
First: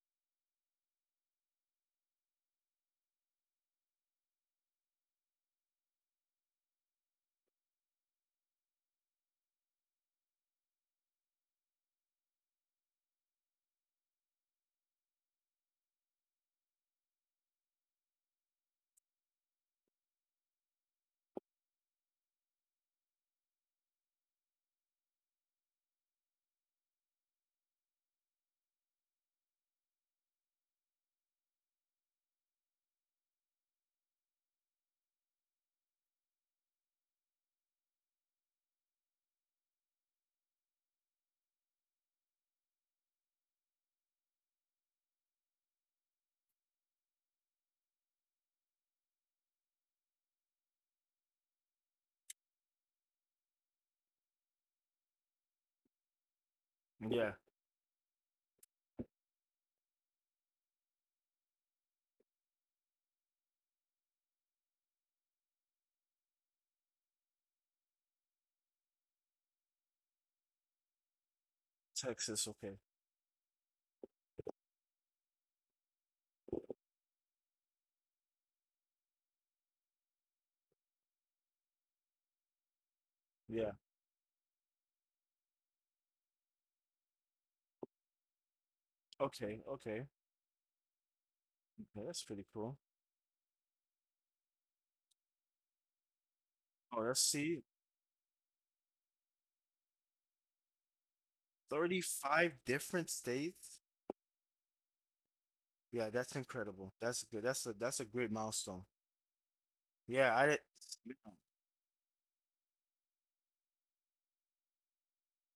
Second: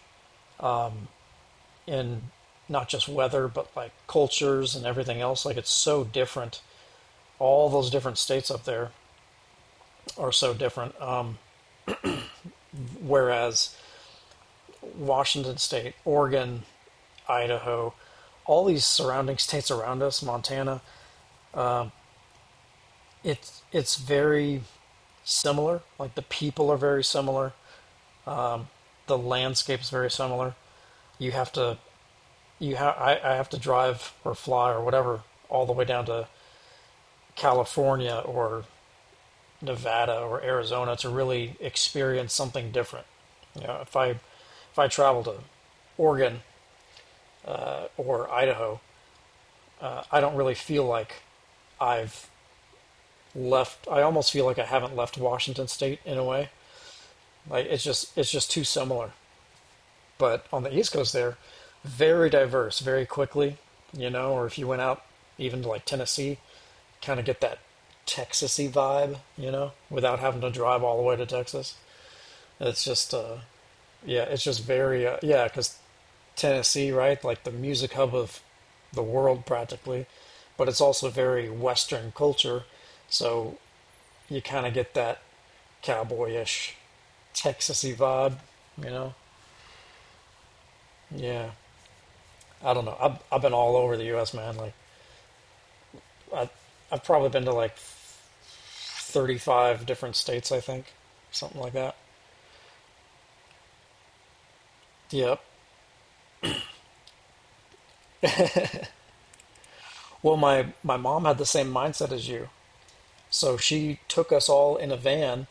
Speaker 2: in not just weather, but like cultures and everything else. Like it's so different all those different states up there are so different. Whereas Washington State, Oregon, Idaho, all these surrounding states around us, Montana, it's very similar. Like the people are very similar, the landscape is very similar. You have to I have to drive or fly or whatever all the way down to California or Nevada or Arizona to really experience something different. You know, if I travel to Oregon or Idaho, I don't really feel like I've left. I almost feel like I haven't left Washington State in a way.
Speaker 1: Yeah.
Speaker 2: Like it's just too similar. But on the East Coast, there, very diverse, very quickly. You know, or if you went out even to like Tennessee, kind of get that Texasy vibe. You know, without having to drive all the way to Texas.
Speaker 1: Texas. Okay.
Speaker 2: It's just yeah, it's just very yeah, because Tennessee, right? Like the music hub of the world practically, but it's also very Western culture, so
Speaker 1: Yeah.
Speaker 2: you kind of get that cowboyish, Texasy vibe, you know?
Speaker 1: Okay, okay,
Speaker 2: Yeah,
Speaker 1: okay, that's pretty cool.
Speaker 2: I don't know. I've been all over the U.S., man. Like I
Speaker 1: Oh,
Speaker 2: I've
Speaker 1: let's
Speaker 2: probably been to
Speaker 1: see,
Speaker 2: like 35 different states, I think, something like that.
Speaker 1: 35 different states.
Speaker 2: Yep.
Speaker 1: Yeah, that's incredible. That's good. That's a great milestone. Yeah,
Speaker 2: Well,
Speaker 1: I did.
Speaker 2: my mom had the same mindset as you, so she took us all in a van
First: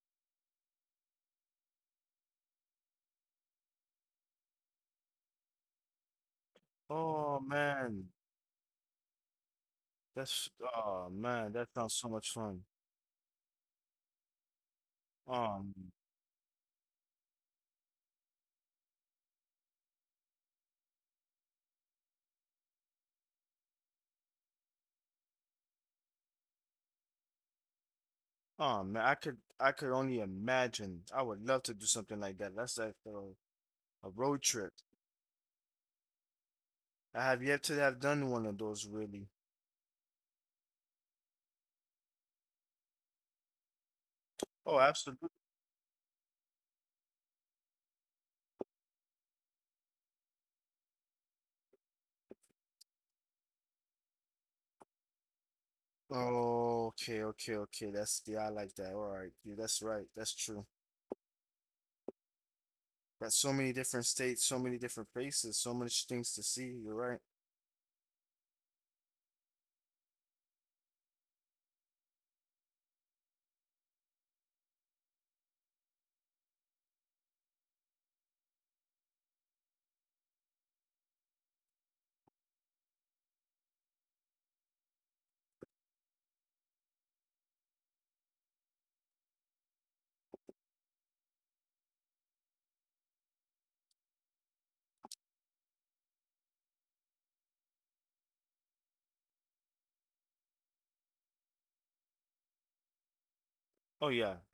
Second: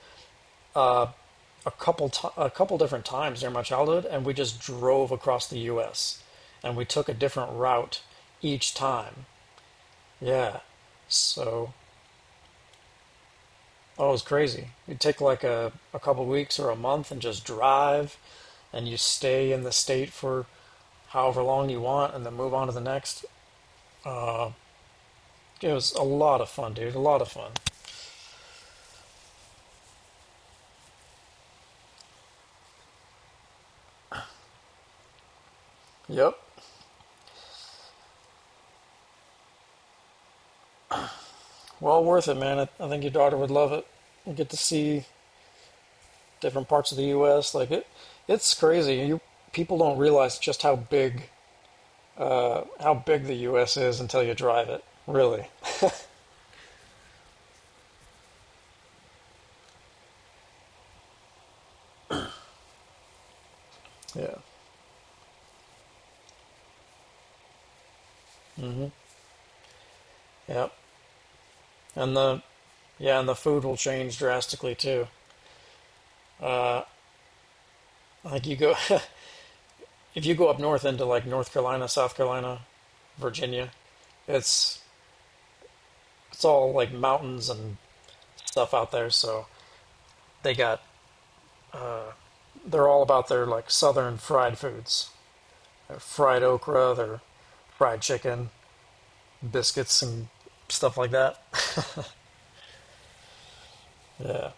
Speaker 2: a couple a couple different times during my childhood, and we just drove across the U.S. and we took a
Speaker 1: Oh
Speaker 2: different route
Speaker 1: man,
Speaker 2: each time.
Speaker 1: that's
Speaker 2: Yeah,
Speaker 1: oh man, that
Speaker 2: so
Speaker 1: sounds so much fun.
Speaker 2: oh, it was crazy. You'd take like
Speaker 1: Um,
Speaker 2: a couple of weeks or a month and just drive, and you stay in the state for however long you want, and then move on to the next. It was a lot of fun, dude. A lot of fun.
Speaker 1: oh man, I could only imagine. I would love to do something like that. That's like a road trip.
Speaker 2: Yep,
Speaker 1: I have yet to have done one of those really.
Speaker 2: well worth it, man. I think your daughter would love it. You get to
Speaker 1: Oh,
Speaker 2: see
Speaker 1: absolutely.
Speaker 2: different parts of the U.S. Like it's crazy. You people don't realize just how big the U.S. is until you drive it. Really.
Speaker 1: Oh, okay, okay, okay. That's yeah, I like that. All right, yeah, that's right. That's true. Got so many different
Speaker 2: Yeah.
Speaker 1: states, so many different places, so much things to see. You're right.
Speaker 2: Yep. And the yeah, and the food will change drastically too. Like you go if you go up north into like North Carolina, South Carolina, Virginia, it's it's all like mountains and stuff out there. So they got they're all about their like southern fried foods. Their fried okra, their fried chicken, biscuits and stuff like that.
Speaker 1: Oh yeah,
Speaker 2: Yeah.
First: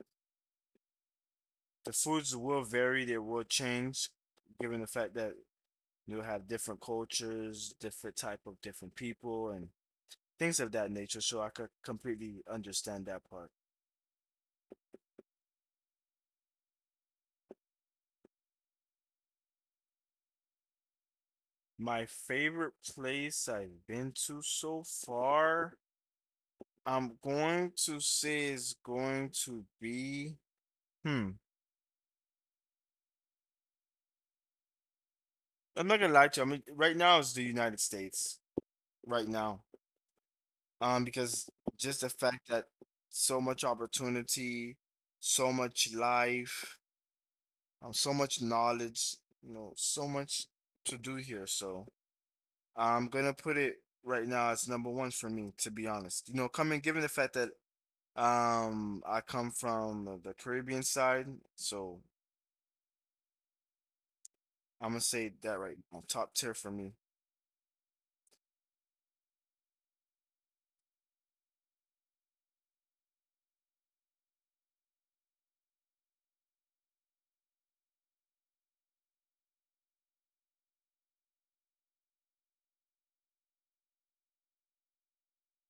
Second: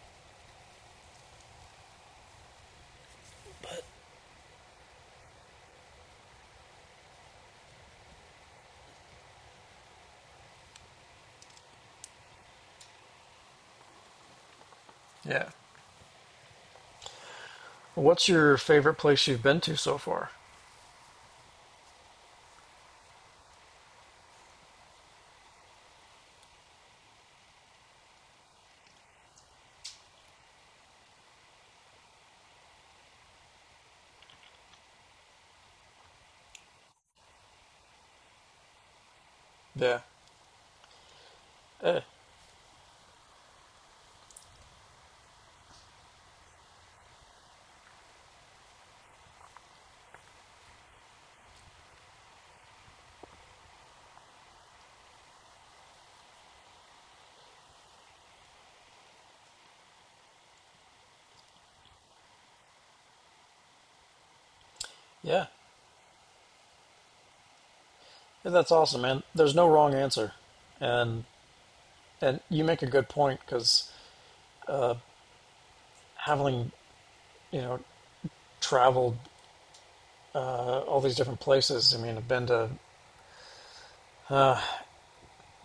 Speaker 1: the foods will vary. They will change, given the fact that you'll have different cultures, different type of different people, and things of that nature. So I could completely understand that part.
Speaker 2: Yeah. What's your favorite place you've been to so far?
Speaker 1: My favorite place I've been to so far, I'm going to say is going to be. Hmm. I'm not gonna lie to you. I mean, right now it's the United States. Right now,
Speaker 2: Yeah.
Speaker 1: Because just
Speaker 2: Eh,
Speaker 1: the fact that so much opportunity, so much life, so much knowledge, you know, so much to do here. So I'm gonna put it right now as number one for me, to be honest. You know, coming given the fact that I come from the Caribbean side, so I'm gonna say
Speaker 2: yeah.
Speaker 1: that right now, top tier for me.
Speaker 2: Yeah, that's awesome, man. There's no wrong answer. And and you make a good point because having, you know, traveled all these different places, I mean, I've been to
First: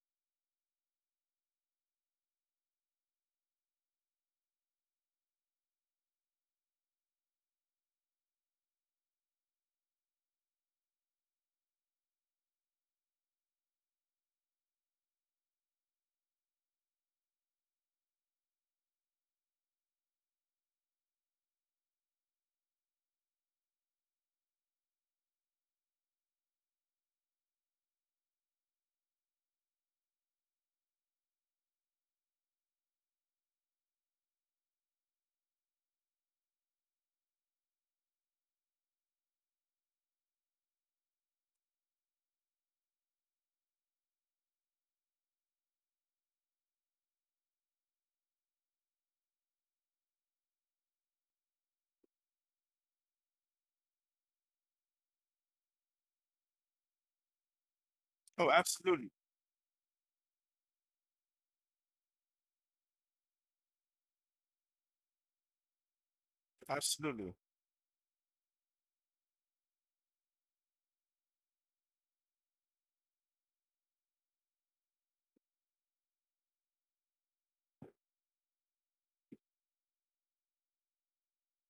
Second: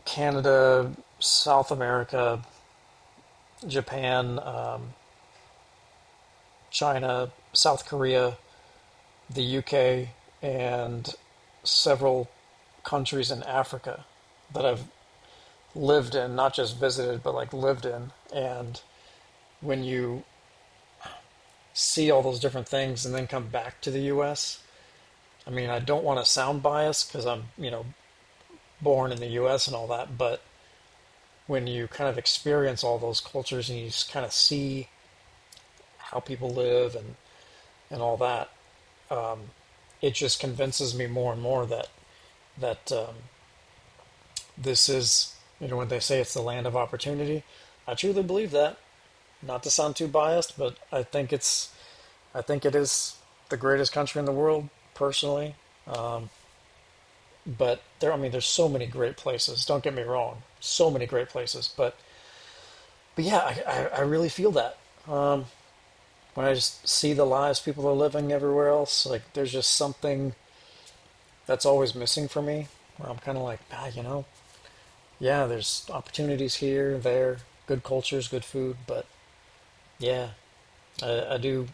Speaker 2: Canada, South America, Japan, China, South Korea, the UK, and several countries in Africa that I've lived in, not just visited, but like lived in. And when you see all those different things and then come back to the U.S., I mean, I don't want to sound biased because I'm, you know, born in the U.S. and all that, but when you kind of experience all those cultures and you just kind of see how people live and all that, it just convinces me more and more that that um, this is, you know, when they say it's the land of opportunity, I truly believe that. Not to sound too biased, but I think it's I think it is the greatest country in the world, personally. But there, I mean, there's
Speaker 1: Oh,
Speaker 2: so many
Speaker 1: absolutely,
Speaker 2: great places. Don't get me wrong, so many great places. But yeah, I really feel that when I just see the
Speaker 1: absolutely.
Speaker 2: lives people are living everywhere else. Like there's just something that's always missing for me, where I'm kind of like, ah, you know, yeah, there's opportunities here, there, good cultures, good food, but yeah, I, I do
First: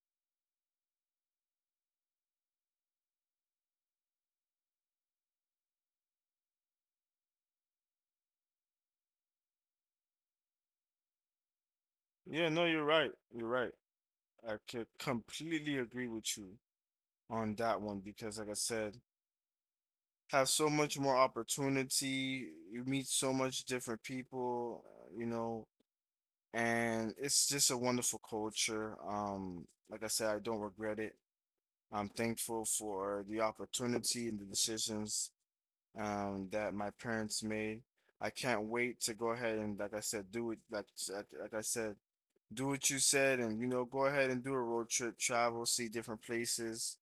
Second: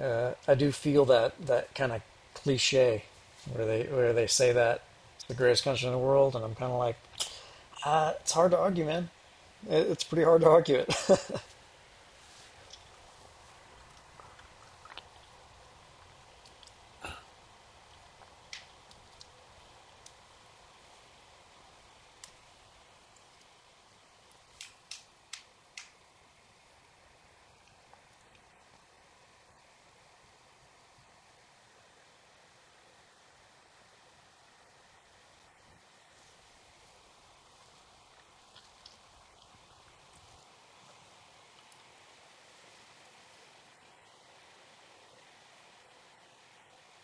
Speaker 2: I do feel that that kind of cliche where they say that it's the greatest country in the world, and I'm kind of like, ah, it's hard to argue, man. It's pretty hard to argue it.
Speaker 1: Yeah, no, you're right. You're right. I could completely agree with you on that one because, like I said, have so much more opportunity. You meet so much different people, you know, and it's just a wonderful culture. Like I said, I don't regret it. I'm thankful for the opportunity and the decisions that my parents made. I can't wait to go ahead and, like I said, do it. Like, like I said, do what you said, and you know, go ahead and do a road trip, travel, see different places,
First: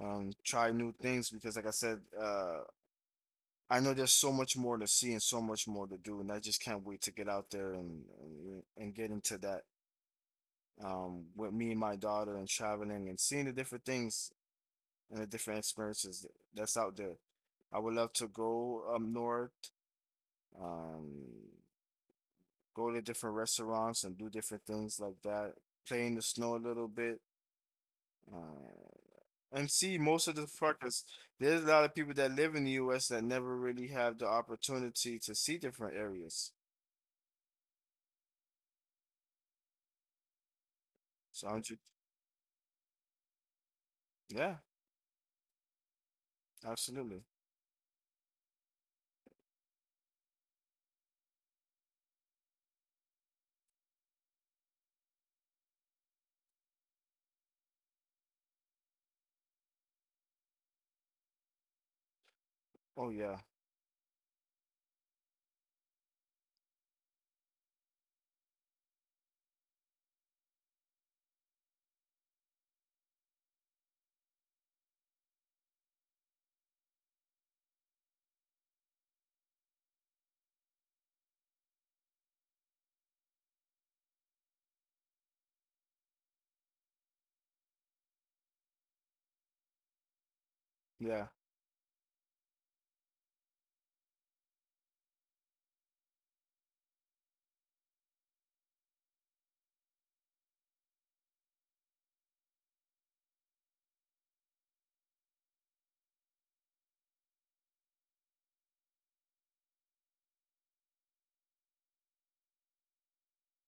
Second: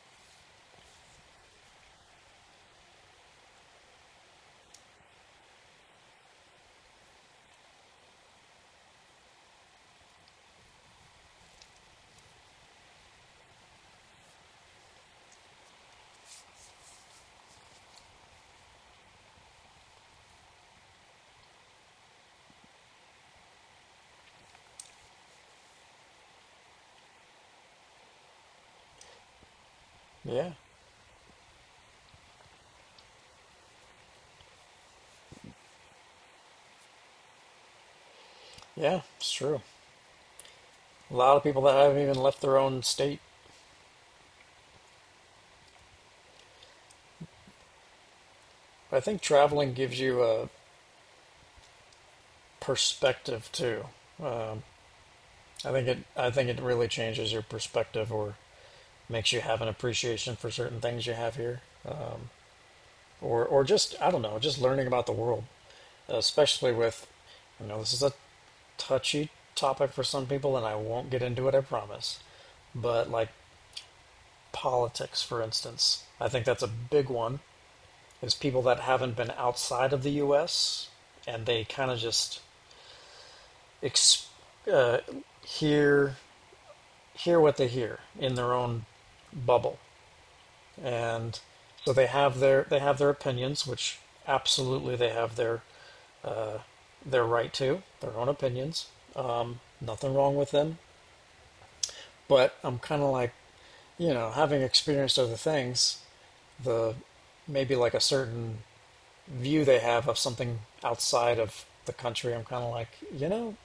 Speaker 1: try new things because, like I said, I know there's so much more to see and so much more to do, and I just can't wait to get out there and get into that, with me and my daughter and traveling and seeing the different things and the different experiences that's out there. I would love to go up north, um, go to different restaurants and do different things like that, play in the snow a little bit. Uh, And see, most of the
Speaker 2: yeah,
Speaker 1: fuckers, there's a lot of people that live in the US that never really have the opportunity to see different areas.
Speaker 2: yeah, it's true. A lot of
Speaker 1: So I'm
Speaker 2: people that
Speaker 1: just,
Speaker 2: haven't even left their own state.
Speaker 1: yeah, absolutely.
Speaker 2: I think traveling gives you a perspective too. I think it really changes your perspective or makes you have an appreciation for certain things you have here
Speaker 1: Oh,
Speaker 2: or just I don't know, just learning about the world, especially with you know this is a touchy topic for some people, and I won't get into it, I promise. But like politics, for instance, I think that's a big one. Is people that haven't been outside of the U.S. And they kind of just ex- uh, hear hear what they hear in their own bubble,
Speaker 1: yeah,
Speaker 2: and so they have their opinions, which absolutely they have their right to their own opinions. Nothing wrong with them, but I'm kind of like, you know, having experienced other things, the maybe like a certain view they have of something outside of the country, I'm kind of like, you know,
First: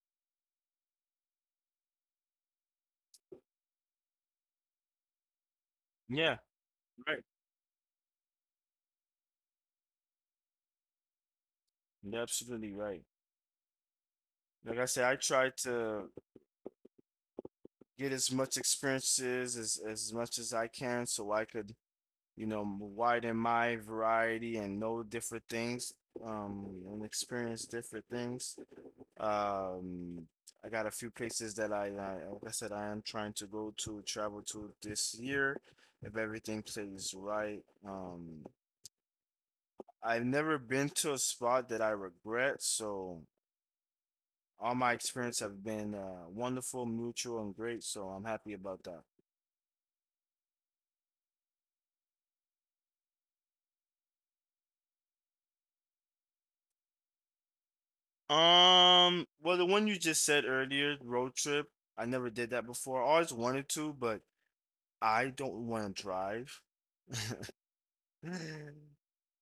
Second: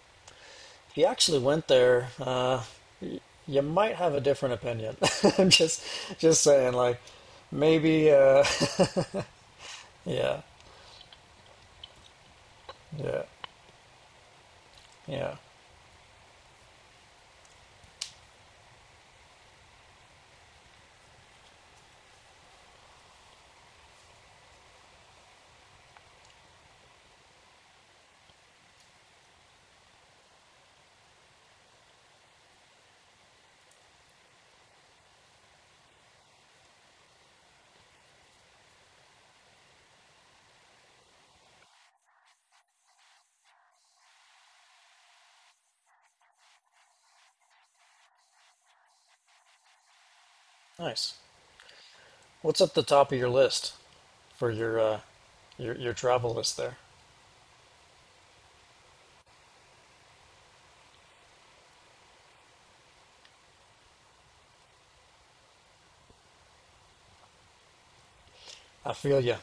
Speaker 2: if you actually went there, y- you might have a different opinion. I'm just
Speaker 1: yeah,
Speaker 2: just saying, like,
Speaker 1: right.
Speaker 2: maybe, yeah,
Speaker 1: You're absolutely right.
Speaker 2: yeah,
Speaker 1: Like I said, I
Speaker 2: yeah.
Speaker 1: try to get as much experiences as much as I can so I could, you know, widen my variety and know different things, um, and experience different things. Um, I got a few places that I like I said, I am trying to go to travel to this year if everything plays right. I've never been to a spot that I regret, so all my experience have been wonderful, mutual, and great. So I'm happy about that.
Speaker 2: Nice. What's at the top of your list for your your travel list there?
Speaker 1: Well, the one you just said earlier, road trip, I never did that before. I always wanted to, but I don't want to drive.
Speaker 2: I feel you.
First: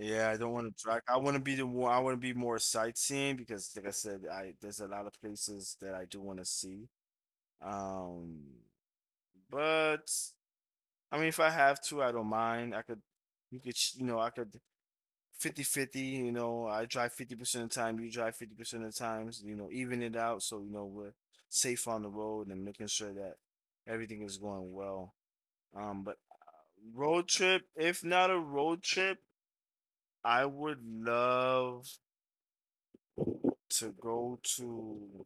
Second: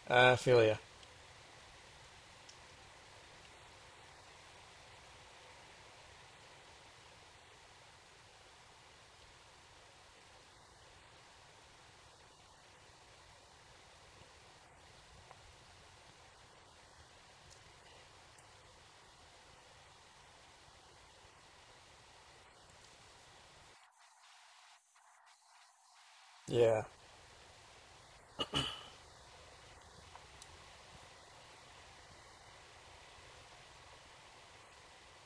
Speaker 1: Yeah, I
Speaker 2: I
Speaker 1: don't
Speaker 2: feel
Speaker 1: want
Speaker 2: you.
Speaker 1: to track. I want to be the one. I want to be more sightseeing because, like I said, I there's a lot of places that I do want to see. Um, but I mean, if I have to, I don't mind. I could, you could, you know, I could 50-50. You know, I drive 50% of the time, you drive 50% of the times, you know, even it out so, you know, we're safe on the road and making sure that everything is going well. But
Speaker 2: Yeah,
Speaker 1: road trip, if not a road trip, I would love to go to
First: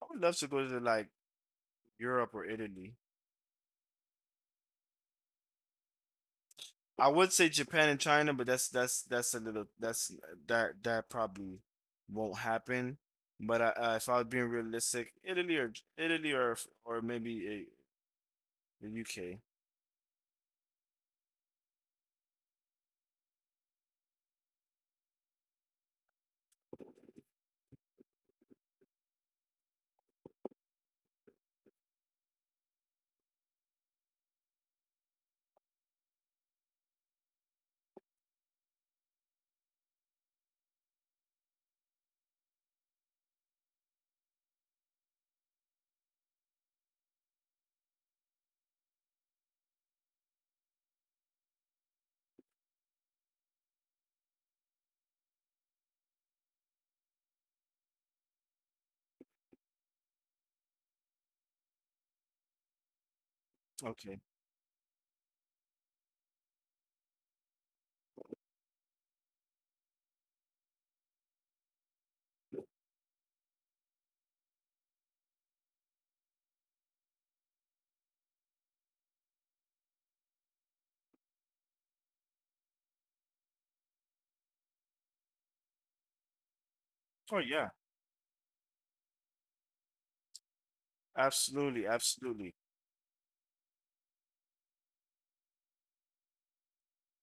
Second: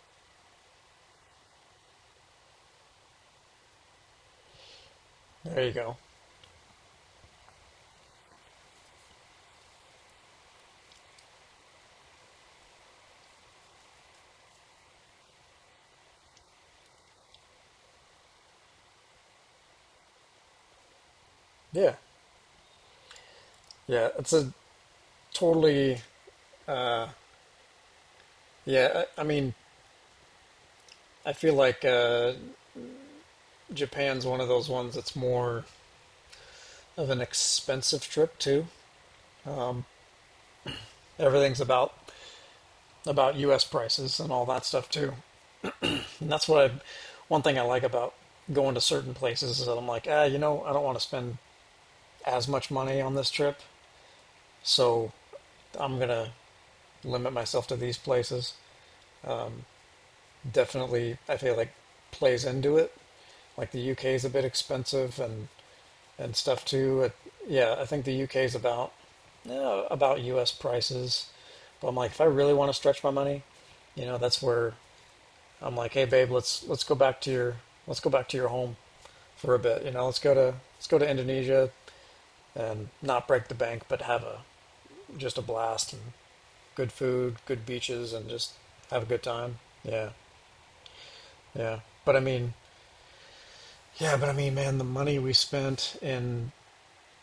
Speaker 1: like Europe or Italy.
Speaker 2: there you go.
Speaker 1: I would say Japan and China, but that's a little that's that probably won't happen. But I, if I was being realistic, Italy or maybe the UK.
Speaker 2: Yeah, yeah. It's a Totally. Yeah, I mean, I feel like Japan's one of those ones that's more of an expensive trip too. Everything's about U.S. prices and all that stuff too. And that's what I, one thing I like about going to certain places is that I'm like, ah, you know, I don't want to spend as much money on this trip, so I'm gonna limit myself to these places. Definitely, I feel like plays into it. Like the UK
Speaker 1: Okay.
Speaker 2: is a bit expensive, and stuff too. It, yeah, I think the UK is about U.S. prices. But I'm like, if I really want to stretch my money, you know, that's where I'm like, hey babe, let's go back to your home for a bit. You know, let's go to Indonesia and not break the bank, but have a just a blast and good food,
Speaker 1: Oh
Speaker 2: good
Speaker 1: yeah,
Speaker 2: beaches, and just have a good time. Yeah, yeah.
Speaker 1: absolutely,
Speaker 2: But I mean,
Speaker 1: absolutely.
Speaker 2: yeah, but I mean, man, the money we spent in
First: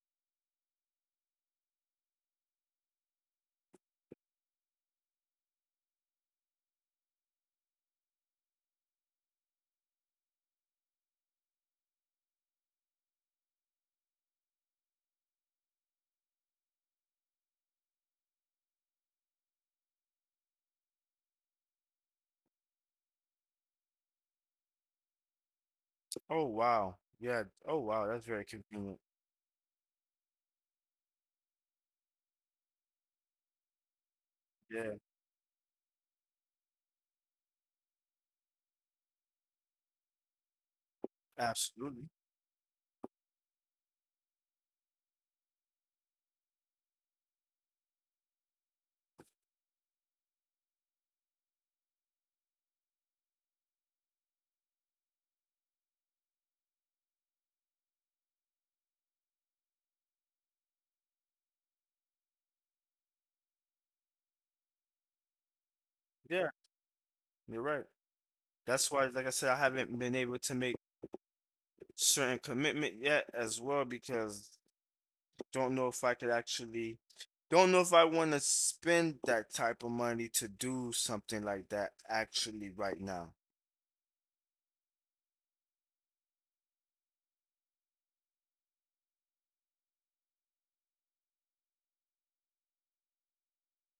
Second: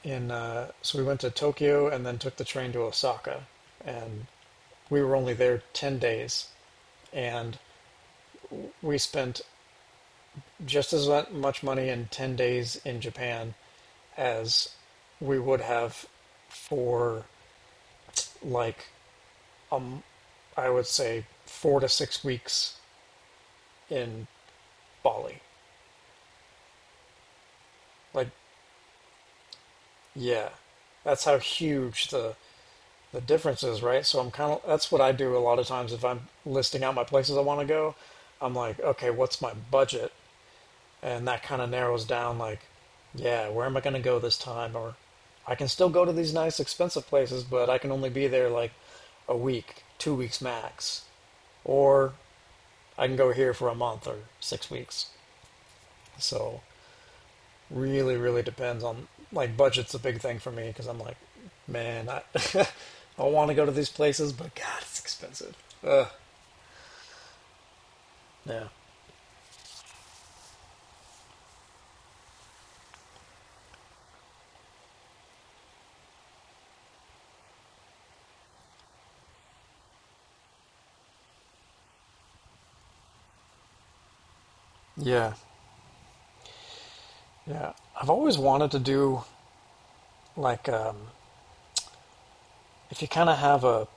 Speaker 2: so we went to Tokyo and then took the train to Osaka, and we were only there 10 days, and we spent just as much money in 10 days in Japan as we would have for like I would say 4 to 6 weeks in Bali.
Speaker 1: Oh wow, yeah. Oh wow, that's
Speaker 2: Like,
Speaker 1: very convenient.
Speaker 2: yeah, that's how huge the differences, right? So I'm kind of that's
Speaker 1: Yeah,
Speaker 2: what I do a lot of times if I'm listing out my places I want to go. I'm like, okay, what's my budget? And that kind of narrows
Speaker 1: absolutely.
Speaker 2: down like, yeah, where am I going to go this time or I can still go to these nice expensive places, but I can only be there like a week, 2 weeks max. Or I can go here for a month or 6 weeks. So really depends on like budget's a big thing for me because I'm like, man, I I want to go to these places, but God, it's expensive. Ugh,
Speaker 1: Yeah, you're right.
Speaker 2: yeah,
Speaker 1: That's why, like I said, I haven't been able to make certain commitment yet as well because don't know if I could actually don't know if I want to spend that type of money to do something like that actually right now.
Speaker 2: yeah, yeah. I've always wanted to do like if you kind of have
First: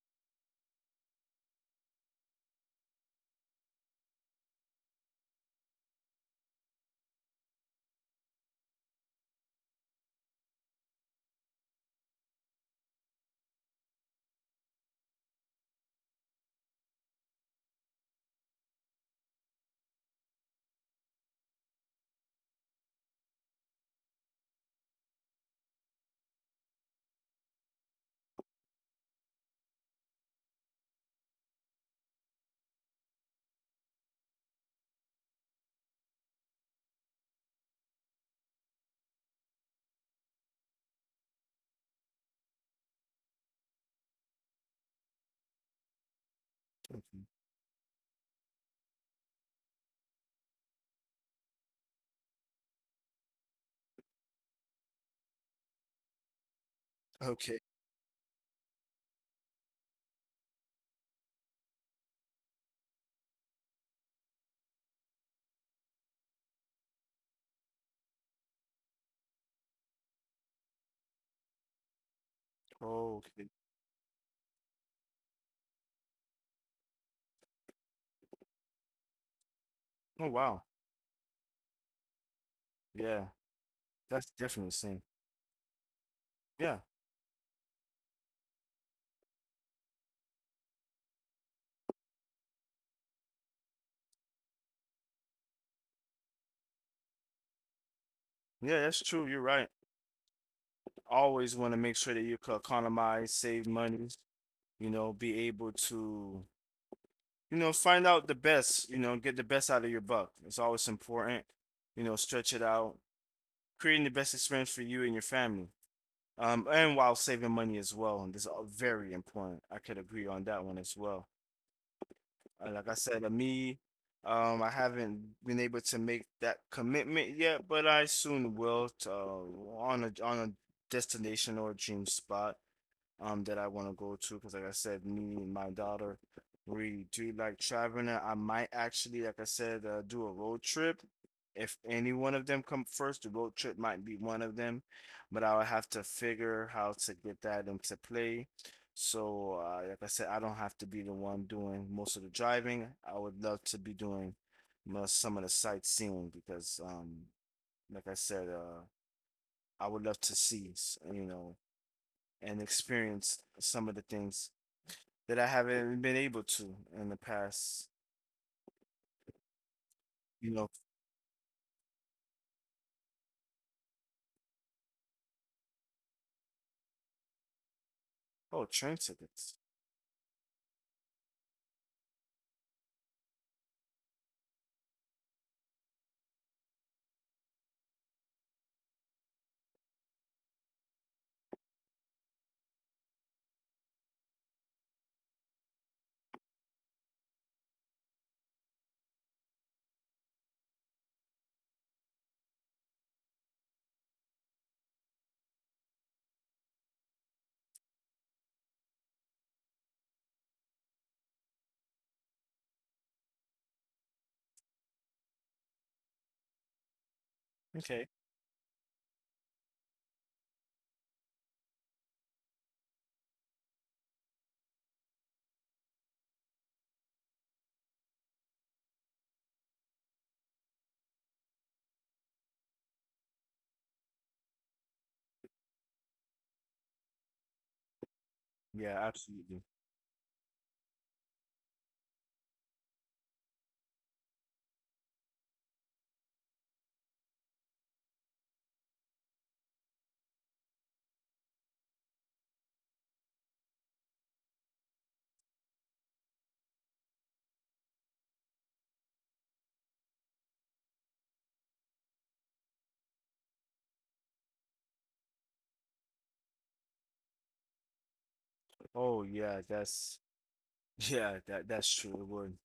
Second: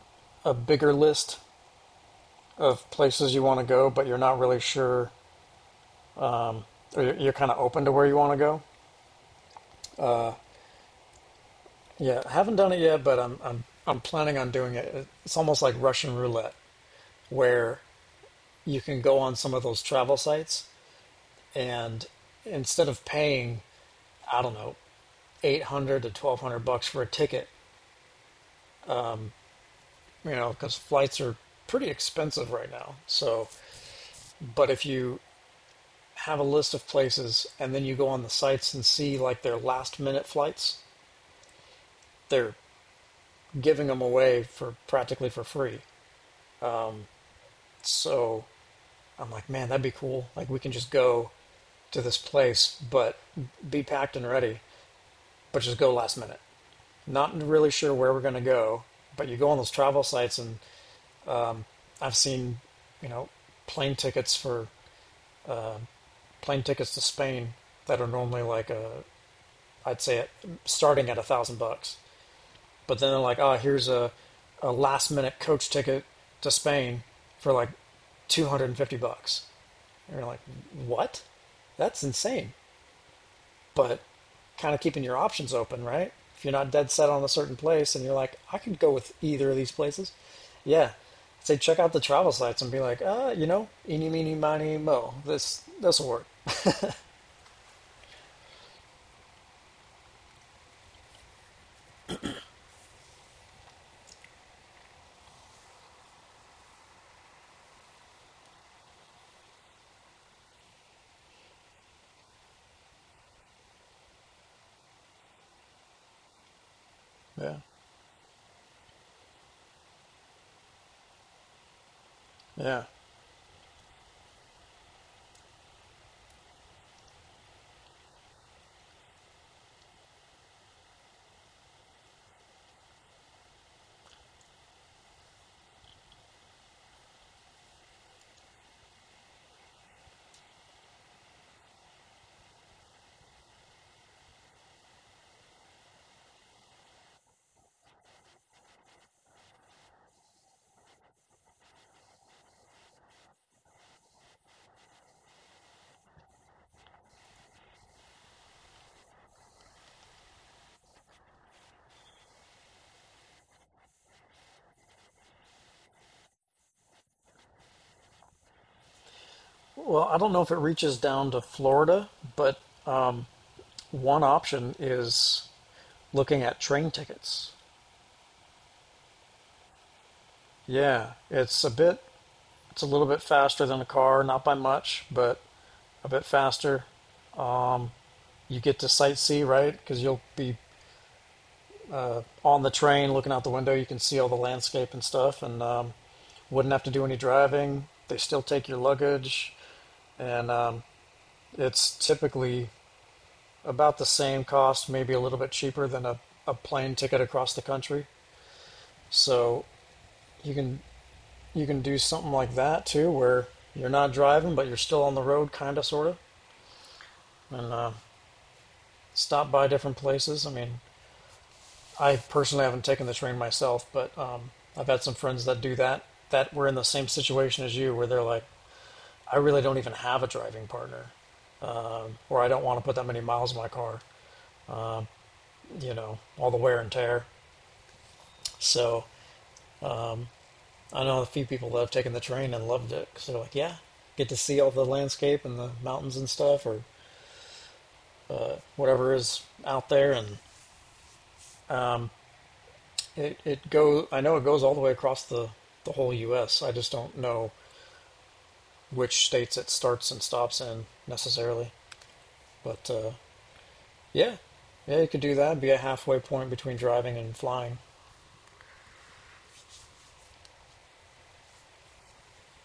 Speaker 2: a bigger list of places you want to go, but you're not really sure, or you're kind of open to where you want to go. Yeah, I haven't done it yet, but I'm planning on doing it. It's almost like Russian roulette, where you can go on some of those travel sites and instead of paying, I don't know, eight hundred to twelve hundred bucks for a ticket, you know, because flights are pretty expensive right now. So, but if you have a list of places and then you go on the sites and see like their last minute flights, they're giving them away for practically for free.
Speaker 1: Mhm.
Speaker 2: So I'm like, man, that'd be cool. Like we can just go to this place, but be packed and ready, but just go last minute. Not
Speaker 1: Okay.
Speaker 2: really sure where we're going to go, but you go on those travel sites, and I've seen, you know, plane tickets for plane tickets to Spain that are normally like a, I'd say, it, starting at $1,000, but then they're
Speaker 1: Oh,
Speaker 2: like,
Speaker 1: okay.
Speaker 2: oh, here's a last minute coach ticket to Spain for like $250, and you're
Speaker 1: Oh
Speaker 2: like,
Speaker 1: wow.
Speaker 2: what? That's insane.
Speaker 1: Yeah.
Speaker 2: But
Speaker 1: That's definitely
Speaker 2: kind
Speaker 1: the
Speaker 2: of
Speaker 1: same.
Speaker 2: keeping your options open, right? If you're not
Speaker 1: Yeah.
Speaker 2: dead set on a certain place and you're like, I could go with either of these places, yeah, say check out the travel sites and be like, you know, eeny, meeny, miny, mo. This will work.
Speaker 1: Yeah, that's true. You're right. Always want to make sure that you can economize, save money, you know, be able to, you know, find out the best, you know, get the best out of your buck. It's always important, you know, stretch it out, creating the best experience for you and your family. And while saving
Speaker 2: Yeah,
Speaker 1: money as well, and this is all very important. I could agree on that one as well.
Speaker 2: yeah.
Speaker 1: Like I said, me, I haven't been able to make that commitment yet, but I soon will. To, on a destination or a dream spot that I want to go to because like I said, me and my daughter, we do like traveling. I might actually, like I said, do a road trip. If any one of them come first, the road trip might be one of them, but I would have to figure how to get that into play. So, like I said, I don't have to be the one doing most of the driving. I would love to be doing some of the sightseeing because, like I said, I would love to see, you know, and experience some of the things that I haven't been able to in the past,
Speaker 2: Well, I don't know
Speaker 1: you
Speaker 2: if it
Speaker 1: know.
Speaker 2: reaches down to Florida, but um, one option is looking at train tickets.
Speaker 1: Oh, train tickets.
Speaker 2: Yeah, it's a little bit faster than a car, not by much, but a bit faster. You get to sightsee, right? Because you'll be on the train, looking out the window, you can see all the landscape and stuff, and wouldn't have to do any driving. They still take your luggage, and it's typically about the same cost, maybe a little bit cheaper than a plane ticket across the country. So you can you can do something like that too, where you're not driving, but you're still on the road, kind of, sort of, and
Speaker 1: Okay.
Speaker 2: stop by different places. I mean, I personally haven't taken the train myself, but I've had some friends that do that that were in the same situation as you, where they're like, I really don't even have a driving partner, or I don't want to put that many miles in my car, you know, all the wear and tear.
Speaker 1: Yeah,
Speaker 2: So
Speaker 1: absolutely.
Speaker 2: I know a few people that have taken the train and loved it because they're like, yeah, get to see all the landscape and the mountains and stuff, or whatever is out there, and it go. I know it goes all the way across the whole U.S. I just don't know which states it starts and stops in necessarily. But yeah, yeah, you could do that. Be a halfway point between driving and flying.
Speaker 1: Oh, yeah, that's yeah, that that's true. It would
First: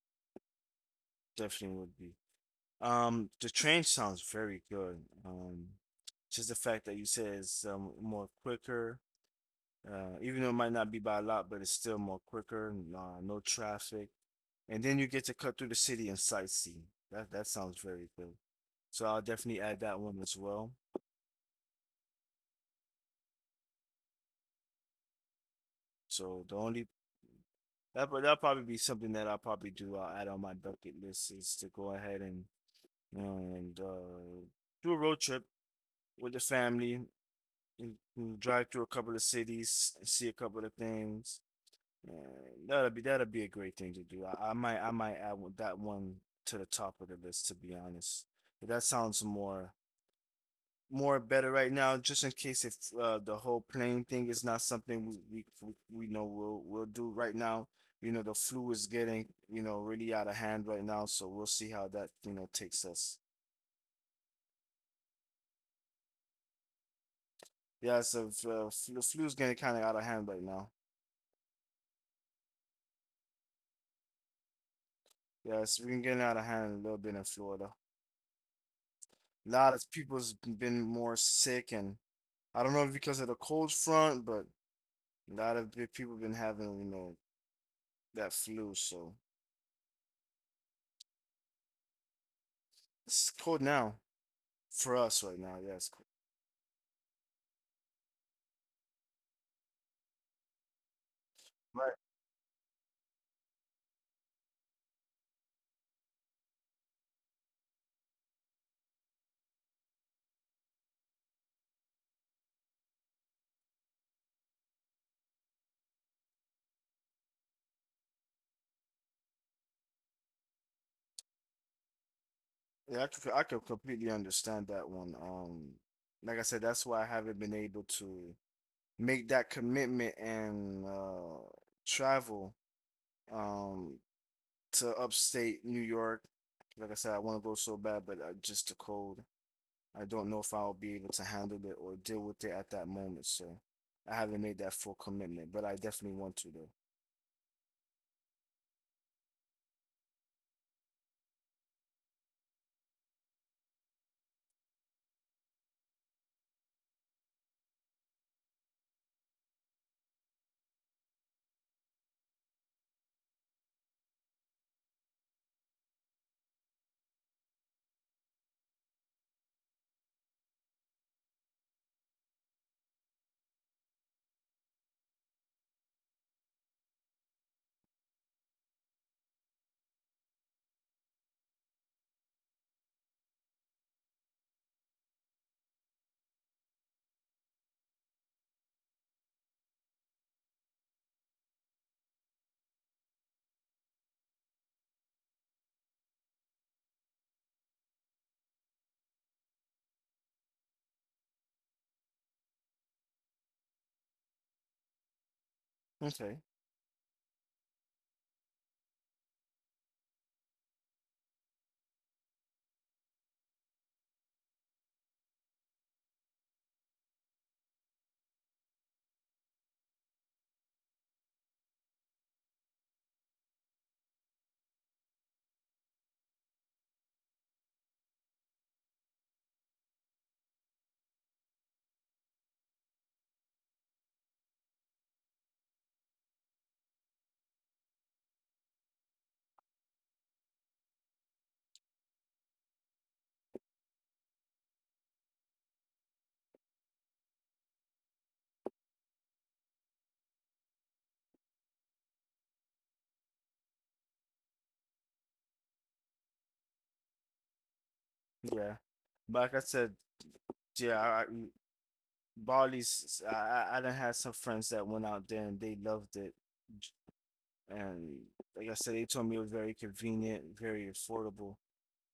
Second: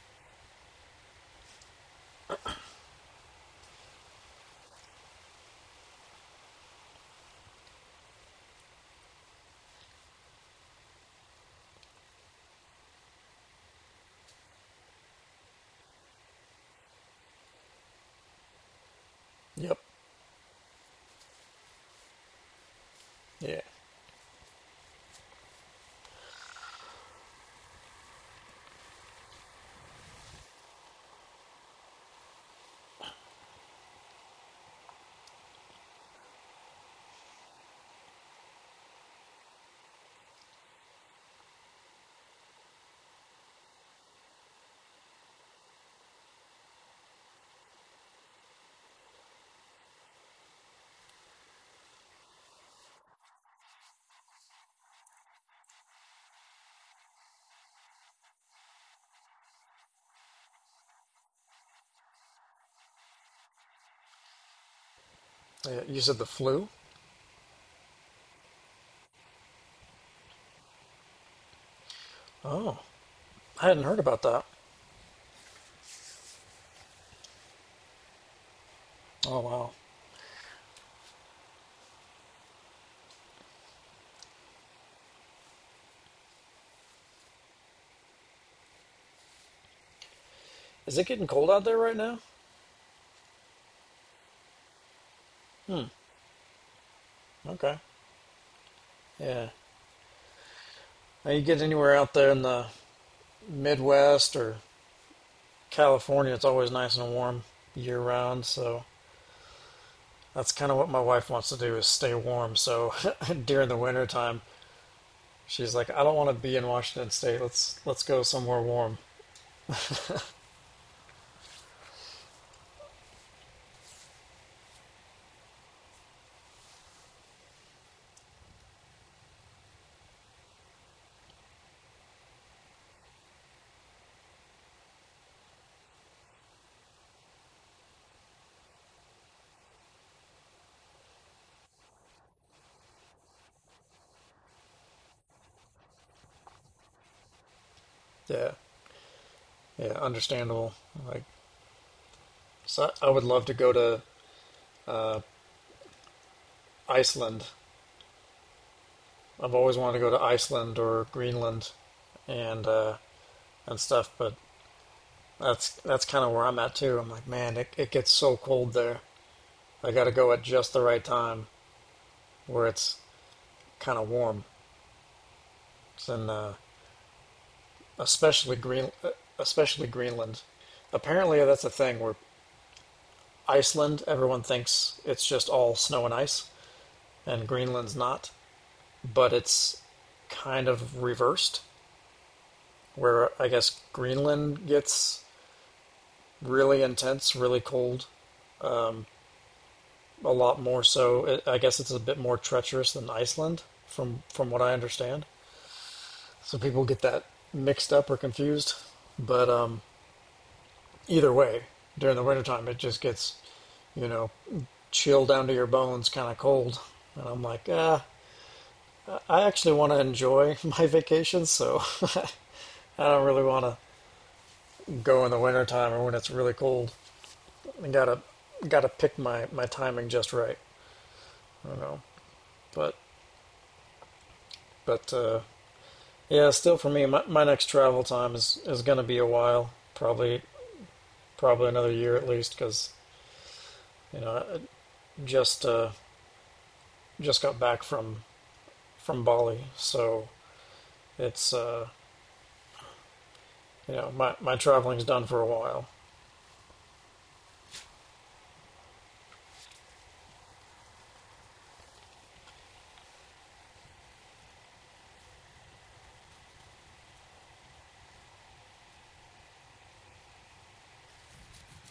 Speaker 1: definitely would be. The train sounds very good. Just the fact that you said it's more quicker. Even though it might not be by a lot, but it's still more quicker. No traffic, and then you get to cut through the city and sightsee. That that sounds very good. So I'll definitely
Speaker 2: Yep.
Speaker 1: add that one as well.
Speaker 2: Yeah.
Speaker 1: So the only That but that'll probably be something that I'll probably do. I'll add on my bucket list is to go ahead and and uh, do a road trip with the family and drive through a couple of cities see a couple of things. And that'll be a great thing to do. I might that one to the top of the list, to be honest. But that sounds more better right now, just in case if the whole plane thing is not something we know we'll do right now. You know, the flu is getting really out of hand right now, so we'll see how that takes us.
Speaker 2: Yeah. You said the flu?
Speaker 1: Yeah, so if, the flu's getting kind of out of hand right now.
Speaker 2: I hadn't heard about that.
Speaker 1: Yeah, it's been getting out of hand a little bit in Florida.
Speaker 2: Oh
Speaker 1: A lot
Speaker 2: wow.
Speaker 1: of people's been more sick, and I don't know if because of the cold front, but a lot of people been having that flu. So
Speaker 2: Is it getting cold out there right now?
Speaker 1: it's cold now for us right now. Yeah,
Speaker 2: Hmm.
Speaker 1: it's cold.
Speaker 2: Okay. Yeah. Now you get
Speaker 1: Right.
Speaker 2: anywhere out there in the Midwest or California, it's always nice and warm year round. So that's kind of what my wife wants to do is stay warm. So during the winter time, she's like, I don't want to be in Washington State. Let's go somewhere warm.
Speaker 1: Yeah, I could completely understand that one. Like I said, that's why I haven't been able to make that commitment and travel um to upstate New York. Like I said, I want to go so bad, but just the cold. I don't know if I'll be able to handle it or deal with it at that moment. So I haven't made that full commitment, but I definitely want to
Speaker 2: Yeah. Yeah, understandable. Like, so I would love to go to Iceland. I've always wanted to go to Iceland or Greenland, and and stuff. But that's kind of where I'm at too. I'm like, man, it gets so cold there. I got to go at just the right time where it's kind of warm. And especially Green, uh, especially Greenland. Apparently, that's a thing where Iceland, everyone thinks it's just all snow and ice, and Greenland's not. But it's kind of reversed where I guess Greenland gets really intense, really cold, a lot more so. It, I guess it's a bit more treacherous than Iceland, from what I understand.
Speaker 1: though. Okay,
Speaker 2: So people get that mixed up or confused. But either way, during the wintertime, it just gets, you know, chill down to your bones, kind of cold. And I'm like, ah, I actually want to enjoy my vacation, so I don't really want to go in the wintertime or when it's really cold. I gotta pick my timing just right. I don't know, but but uh, yeah, still for me, my next travel time is going to be a while, probably another year at least, because you know I just uh, just got back from Bali, so it's you know my my traveling's done for a while.
Speaker 1: yeah. But like I said, yeah, Bali's. I done had some friends that went out there and they loved it, and like I said, they told me it was very convenient, very affordable.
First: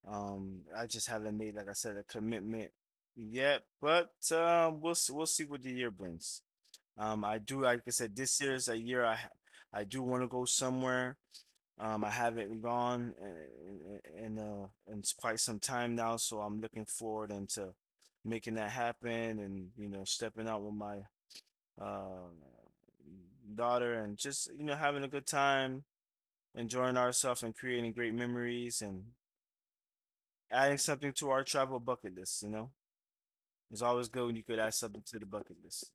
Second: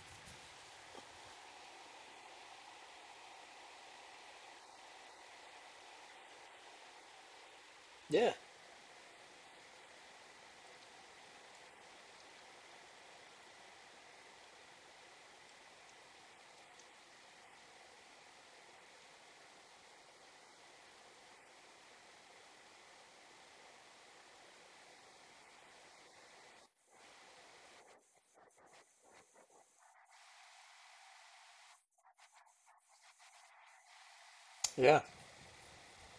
Speaker 1: I just haven't made, like I said, a commitment yet, but we'll see what the year brings. I do, like I said,
Speaker 2: Yeah.
Speaker 1: this year is a year. I do want to go somewhere. I haven't gone quite some time now, so I'm looking forward into making that happen and stepping out with my uh, daughter, and just having a good time, enjoying ourselves, and creating great memories, and adding something to our travel bucket list. You know, it's always good when you could add
Speaker 2: Yeah.
Speaker 1: something to the bucket list.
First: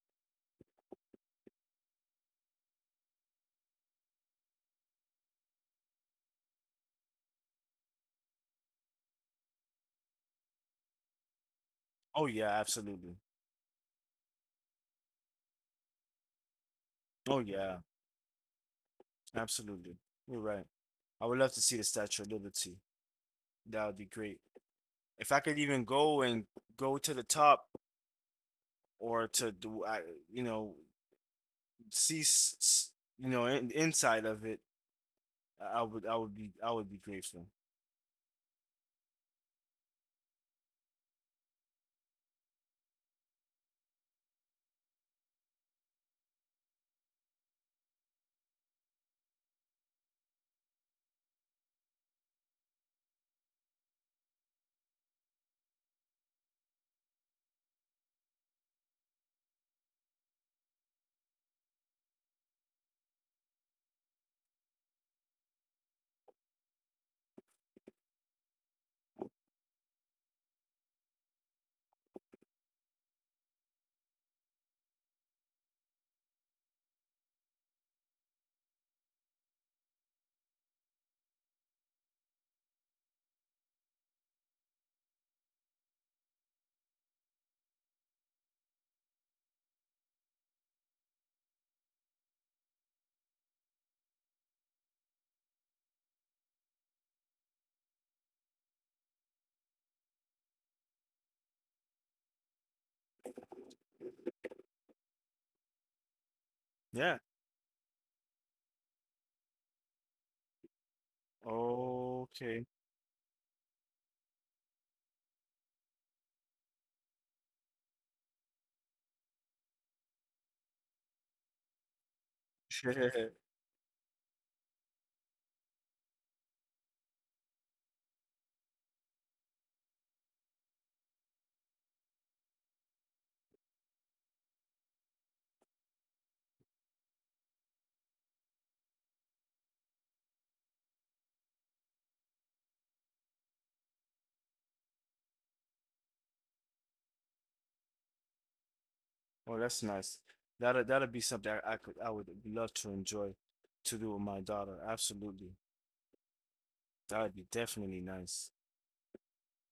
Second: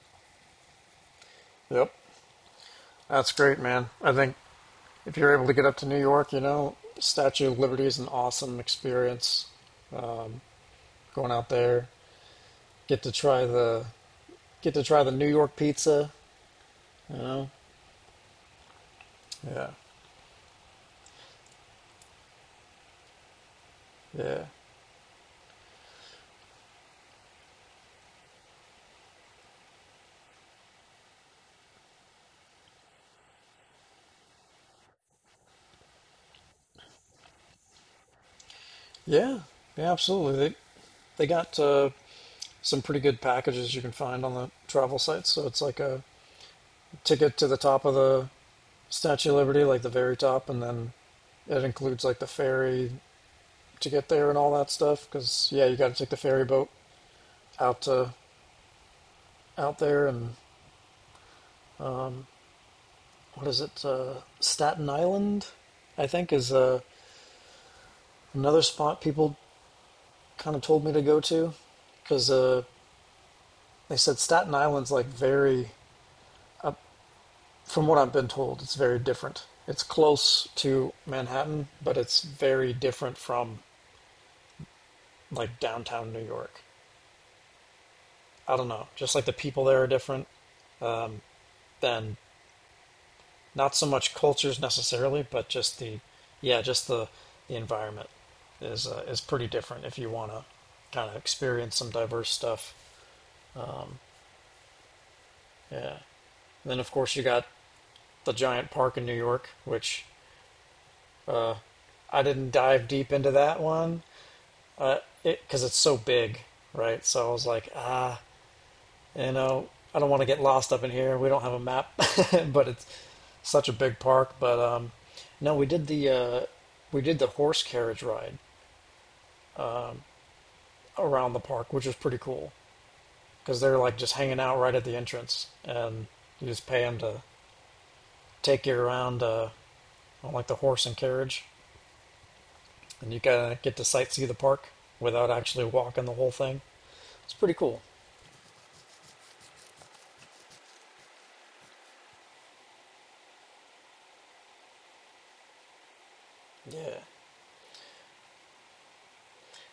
Speaker 2: Yep. That's great, man. I think if you're able to get up to New York, you know, Statue of Liberty is an awesome experience. Going out there,
Speaker 1: Oh yeah,
Speaker 2: get to
Speaker 1: absolutely.
Speaker 2: try the get to try the New York pizza.
Speaker 1: Oh yeah,
Speaker 2: Yeah.
Speaker 1: absolutely. You're right. I would love to see the Statue of Liberty. That would be great.
Speaker 2: Yeah.
Speaker 1: If I could even go and go to the top or to do, I, you know, see, s- s- you know, in, inside of it, I would be grateful.
Speaker 2: Yeah. Yeah, absolutely. They got some pretty good packages you can find on the travel sites. So it's like a ticket to the top of the Statue of Liberty, like the very top, and then it includes like the ferry to get there and all that stuff. Because yeah, you got to take the ferry boat out to out there, and what is it? Staten Island, I think, is another spot people kind of told me to go to because they said Staten Island's like very From what I've been told, it's very different. It's close to Manhattan, but it's very different from like downtown New York. I don't know. Just like the people there are different, then not so much cultures necessarily, but just the yeah, just the environment is pretty different if you want to kind of experience some diverse stuff. Yeah. And then of course
Speaker 1: Yeah.
Speaker 2: you got the giant park in New York, which I didn't
Speaker 1: Okay.
Speaker 2: dive deep into that one, uh, it because it's so big, right? So I was like, ah, you know, I don't want to get lost up in here. We don't have a map, but it's such a big park. But no, we did the horse carriage ride around the park, which was pretty cool because they're like just hanging out right at the entrance, and you just pay them to take you around on like the horse and carriage, and you kind of get to sightsee the park without actually walking the whole thing. It's pretty cool.
Speaker 1: Oh, that's nice. That that'll be something I would love to enjoy to do with my daughter. Absolutely.
Speaker 2: Yeah,
Speaker 1: That would be definitely nice.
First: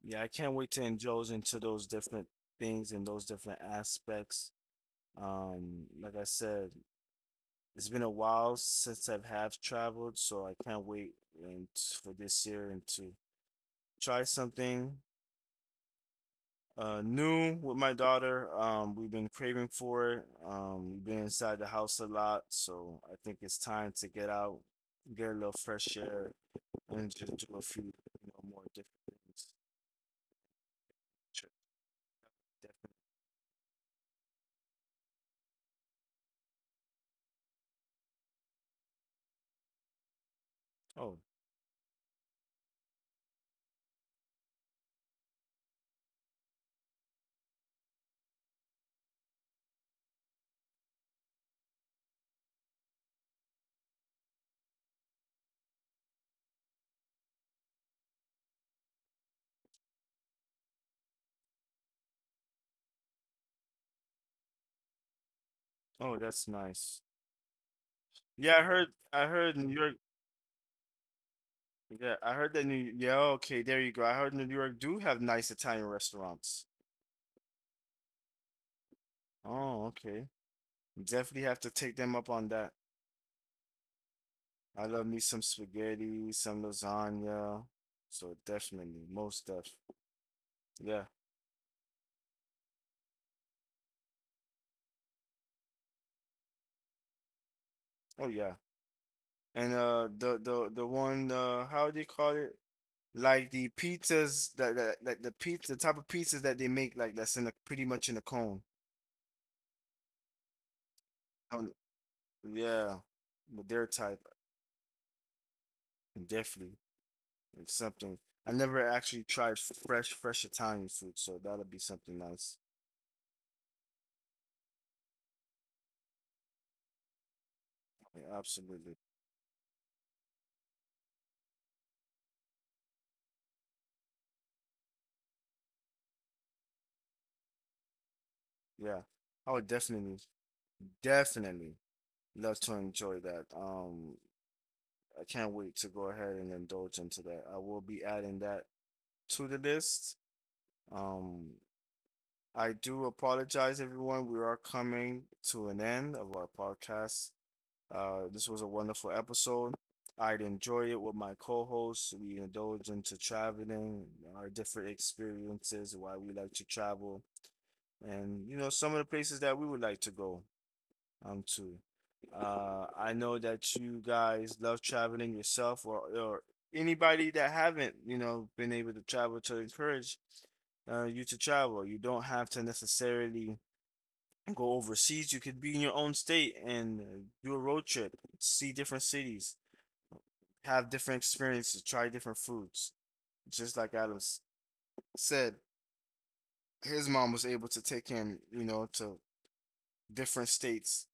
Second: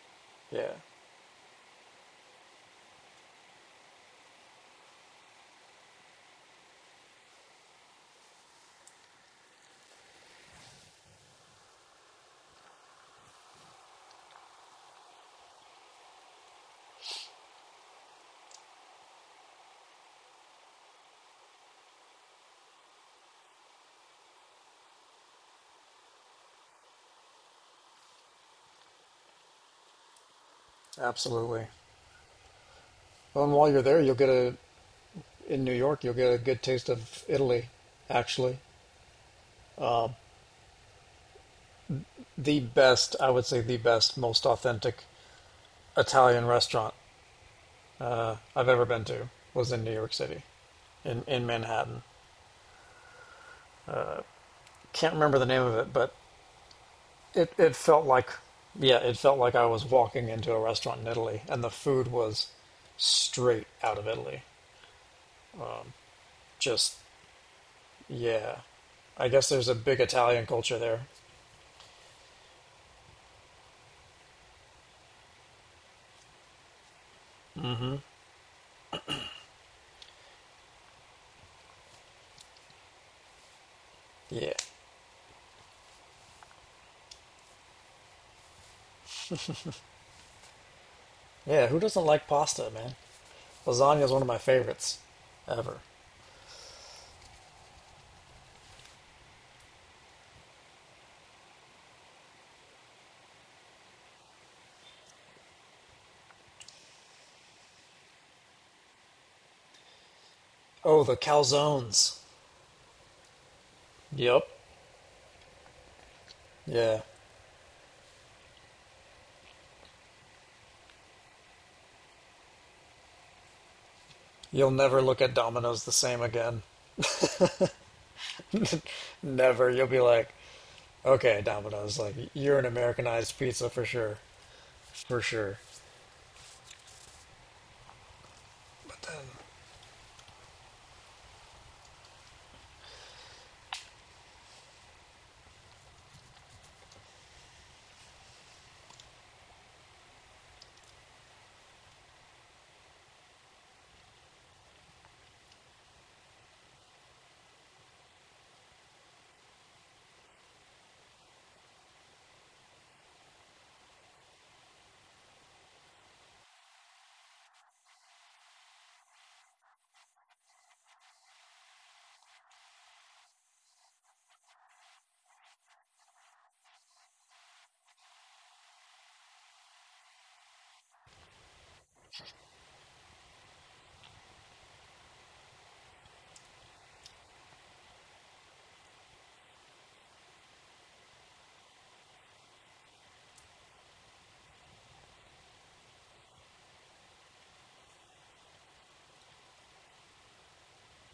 Speaker 1: Yeah, I can't
Speaker 2: yeah,
Speaker 1: wait to indulge into those different things and those different aspects. Like I said, it's been a while since I've have traveled, so I can't wait and for this year and to try something new with my daughter. We've been craving for it. We've been inside the house a lot, so I think it's time to get out, get a little fresh air, and just do a few, you know, more different things. Sure,
Speaker 2: absolutely. Well, and while you're there, you'll get a in New York, you'll get a good taste of Italy, actually.
Speaker 1: definitely.
Speaker 2: The best, I would say, the best, most authentic Italian restaurant I've ever been to was in New York City, in Manhattan. Can't remember the name of it, but it felt like, yeah, it felt like I was walking into a restaurant in Italy, and the food was straight out of Italy.
Speaker 1: Oh, oh, that's
Speaker 2: Just,
Speaker 1: nice. Yeah,
Speaker 2: yeah.
Speaker 1: I heard, I
Speaker 2: I guess
Speaker 1: heard
Speaker 2: there's
Speaker 1: New
Speaker 2: a
Speaker 1: York.
Speaker 2: big Italian culture there.
Speaker 1: Yeah, I heard that New. Yeah, okay, there you go. I heard New York do have nice Italian restaurants. Oh, okay. Definitely have to take them up on that.
Speaker 2: Yeah.
Speaker 1: I love me some spaghetti, some lasagna. So definitely, most def, yeah,
Speaker 2: Yeah, who doesn't like pasta, man? Lasagna is one of my favorites ever.
Speaker 1: oh yeah. And the the one how do you call it? Like the pizzas that that like the pizza, the type of pizzas that they make like that's in a pretty much in a cone.
Speaker 2: Oh, the
Speaker 1: Um,
Speaker 2: calzones.
Speaker 1: yeah, but their type
Speaker 2: Yep.
Speaker 1: definitely
Speaker 2: Yeah.
Speaker 1: it's something. I never actually tried fresh Italian food, so that'll be something nice.
Speaker 2: You'll never look at Domino's the same again.
Speaker 1: Yeah, absolutely,
Speaker 2: Never. You'll be like, okay, Domino's, like you're an Americanized pizza for sure, for sure.
Speaker 1: yeah. I would definitely love to enjoy that. I can't wait to go ahead and indulge into that. I will be adding that to the list. Um, I do apologize, everyone. We are coming to an end of our podcast. This was a wonderful episode. I'd enjoy it with my co-hosts. We indulge into traveling, our different experiences, why we like to travel, and you know some of the places that we would like to go. Um, too. I know that you guys love traveling yourself or anybody that haven't, you know, been able to travel to encourage you to travel. You don't have to necessarily go overseas. You could be in your own state and do a road trip, see different cities, have different experiences, try different foods. Just like said, his mom was able to take him, you know, to different states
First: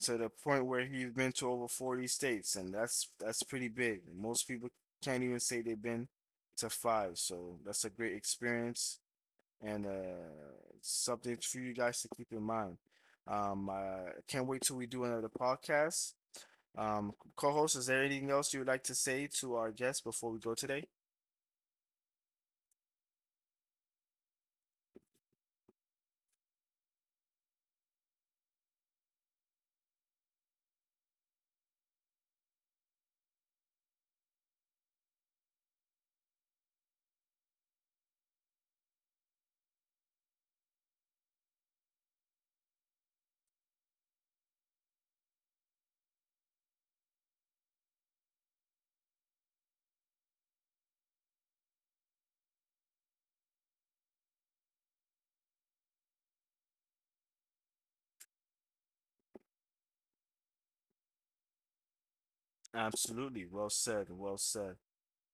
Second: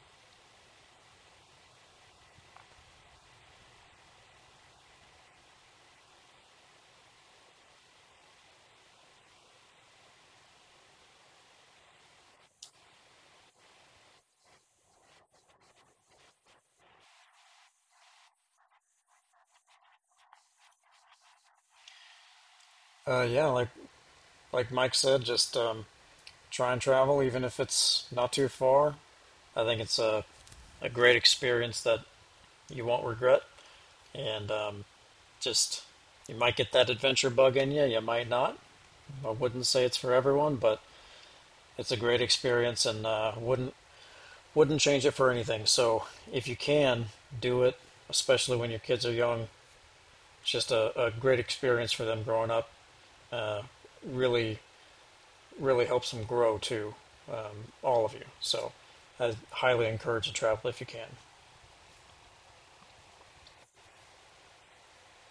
Speaker 1: to the point where he's been to over 40 states, and that's pretty big. Most people can't even say they've been to 5, so that's a great experience and something for you guys to keep in mind. I can't wait till we do another podcast. Co-host, is there anything else you would like to say to our guests before we go today?
Speaker 2: Yeah, like Mike said, just try and travel, even if it's not too far. I think it's a great experience that you won't regret, and just you might get that adventure bug in you, you might not. I wouldn't say it's for everyone, but it's a great experience, and wouldn't change it for anything. So if you can do it, especially when your kids are young, it's just a great experience for them growing up. Really, really helps them grow too, all of you. So I highly encourage the travel if you can.
Speaker 1: Absolutely. Well said. Well said.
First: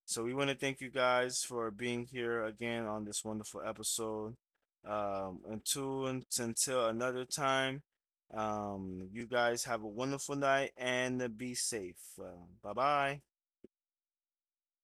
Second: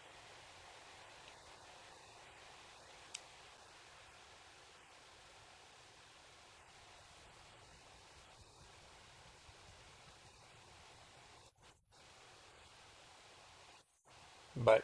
Speaker 1: So we want to thank you guys for being here again on this wonderful episode. Until another time, you guys have a wonderful night and be safe. Bye bye.
Speaker 2: Bye.